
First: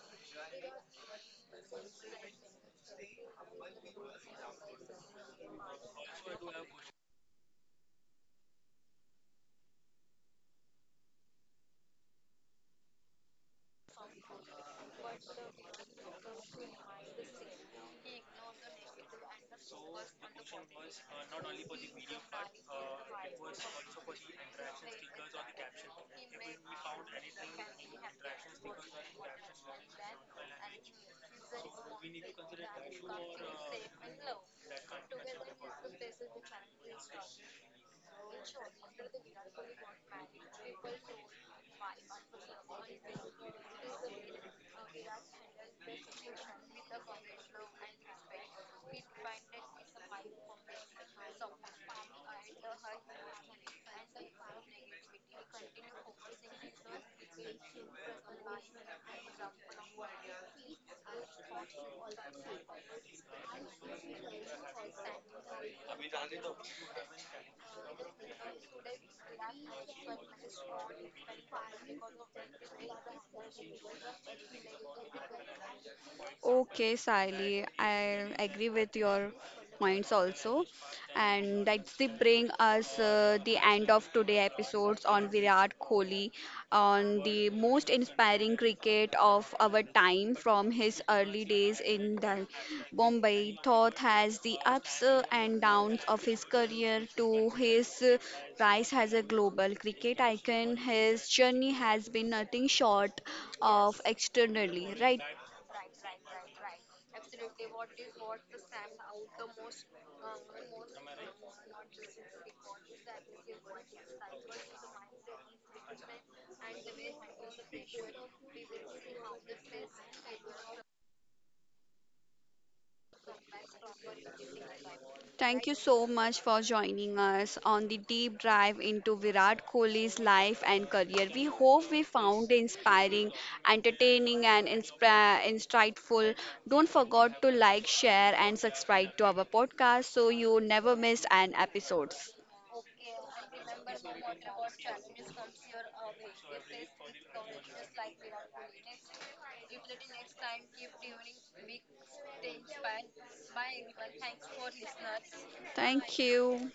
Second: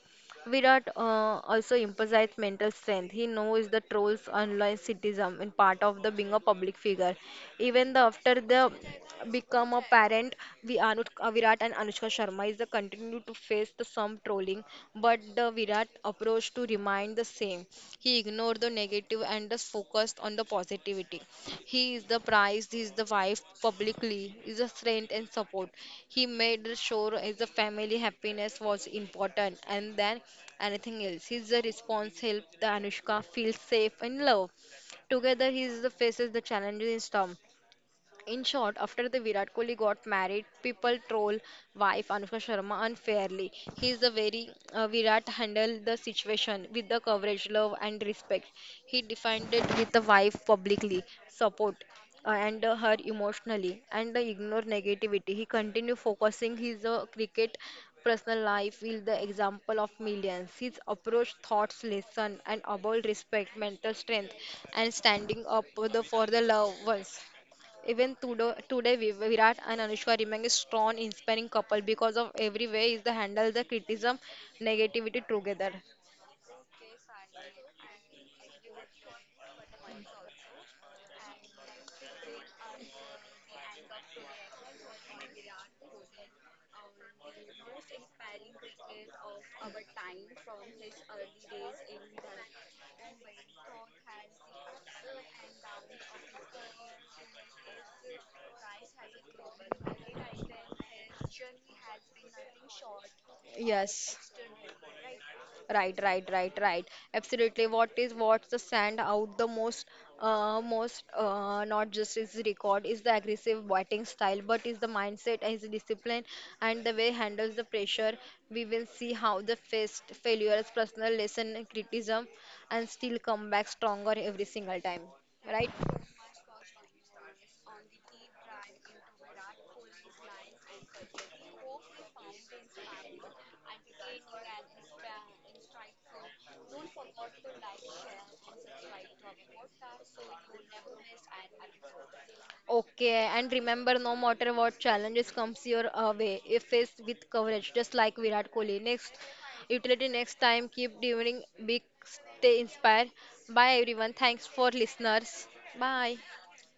[SPEAKER 2] Virat uh, also emphasized mental strength. He knows the trolls online citizen in part of the being a public figure. Even the after the become a parent, we Anushka Virat and Anushka Sharma is the continue to face the some trolling, but the Virat approach to remind the same same. He ignored the negative and just focused on the positivity. He is the prize, he is the wife publicly, is a strength and support. He made sure his family happiness was important and then anything else. His response helped the Anushka feel safe and loved. Together, he is the faces the challenges in storm. In short, after the Virat Kohli got married, people troll wife Anushka Sharma unfairly. He is the very uh, Virat handled the situation with the coverage, love and respect. He defined it with the wife publicly, support uh, and uh, her emotionally, and uh, ignore negativity. He continued focusing his uh, cricket personal life is the example of millions. His approach, thoughts, lesson, and about respect, mental strength, and standing up for the, for the loved ones. Even today, today Vi- Virat and Anushka remain a strong, inspiring couple because of every way is they handle the criticism, negativity together.
[SPEAKER 1] Okay, Sally, I agree with your points also. And that's the bring us uh, the end of today episodes on Virat Kohli, on the most inspiring cricket of our time, from his early days in the Bombay. Thoth has the ups uh, and downs of his career to his uh, rise as a global cricket icon. His journey has been nothing short of
[SPEAKER 2] Yes,
[SPEAKER 1] extraordinary, right?
[SPEAKER 2] right, right, right, right. Absolutely. What is what's the stand out the most, uh, most uh, not just his record is the aggressive batting style, but is the mindset, his discipline, and the way he handles the pressure. We will see how the faced failures, personal lesson, criticism, and still come back stronger every single time.
[SPEAKER 1] Thank
[SPEAKER 2] Right?
[SPEAKER 1] you so much for joining us on the deep dive into Virat Kohli's life and career. We hope we found it inspiring, entertaining, and insp- insightful. Don't forget to like, share, and subscribe to our podcast so you never miss an episode.
[SPEAKER 2] Okay, and remember, no matter what challenges comes your uh, way, if faced with coverage, just like Virat Kohli. Next, utility next time, keep doing big, stay inspired. Bye everyone. Thanks for listeners. Bye.
[SPEAKER 1] Thank you.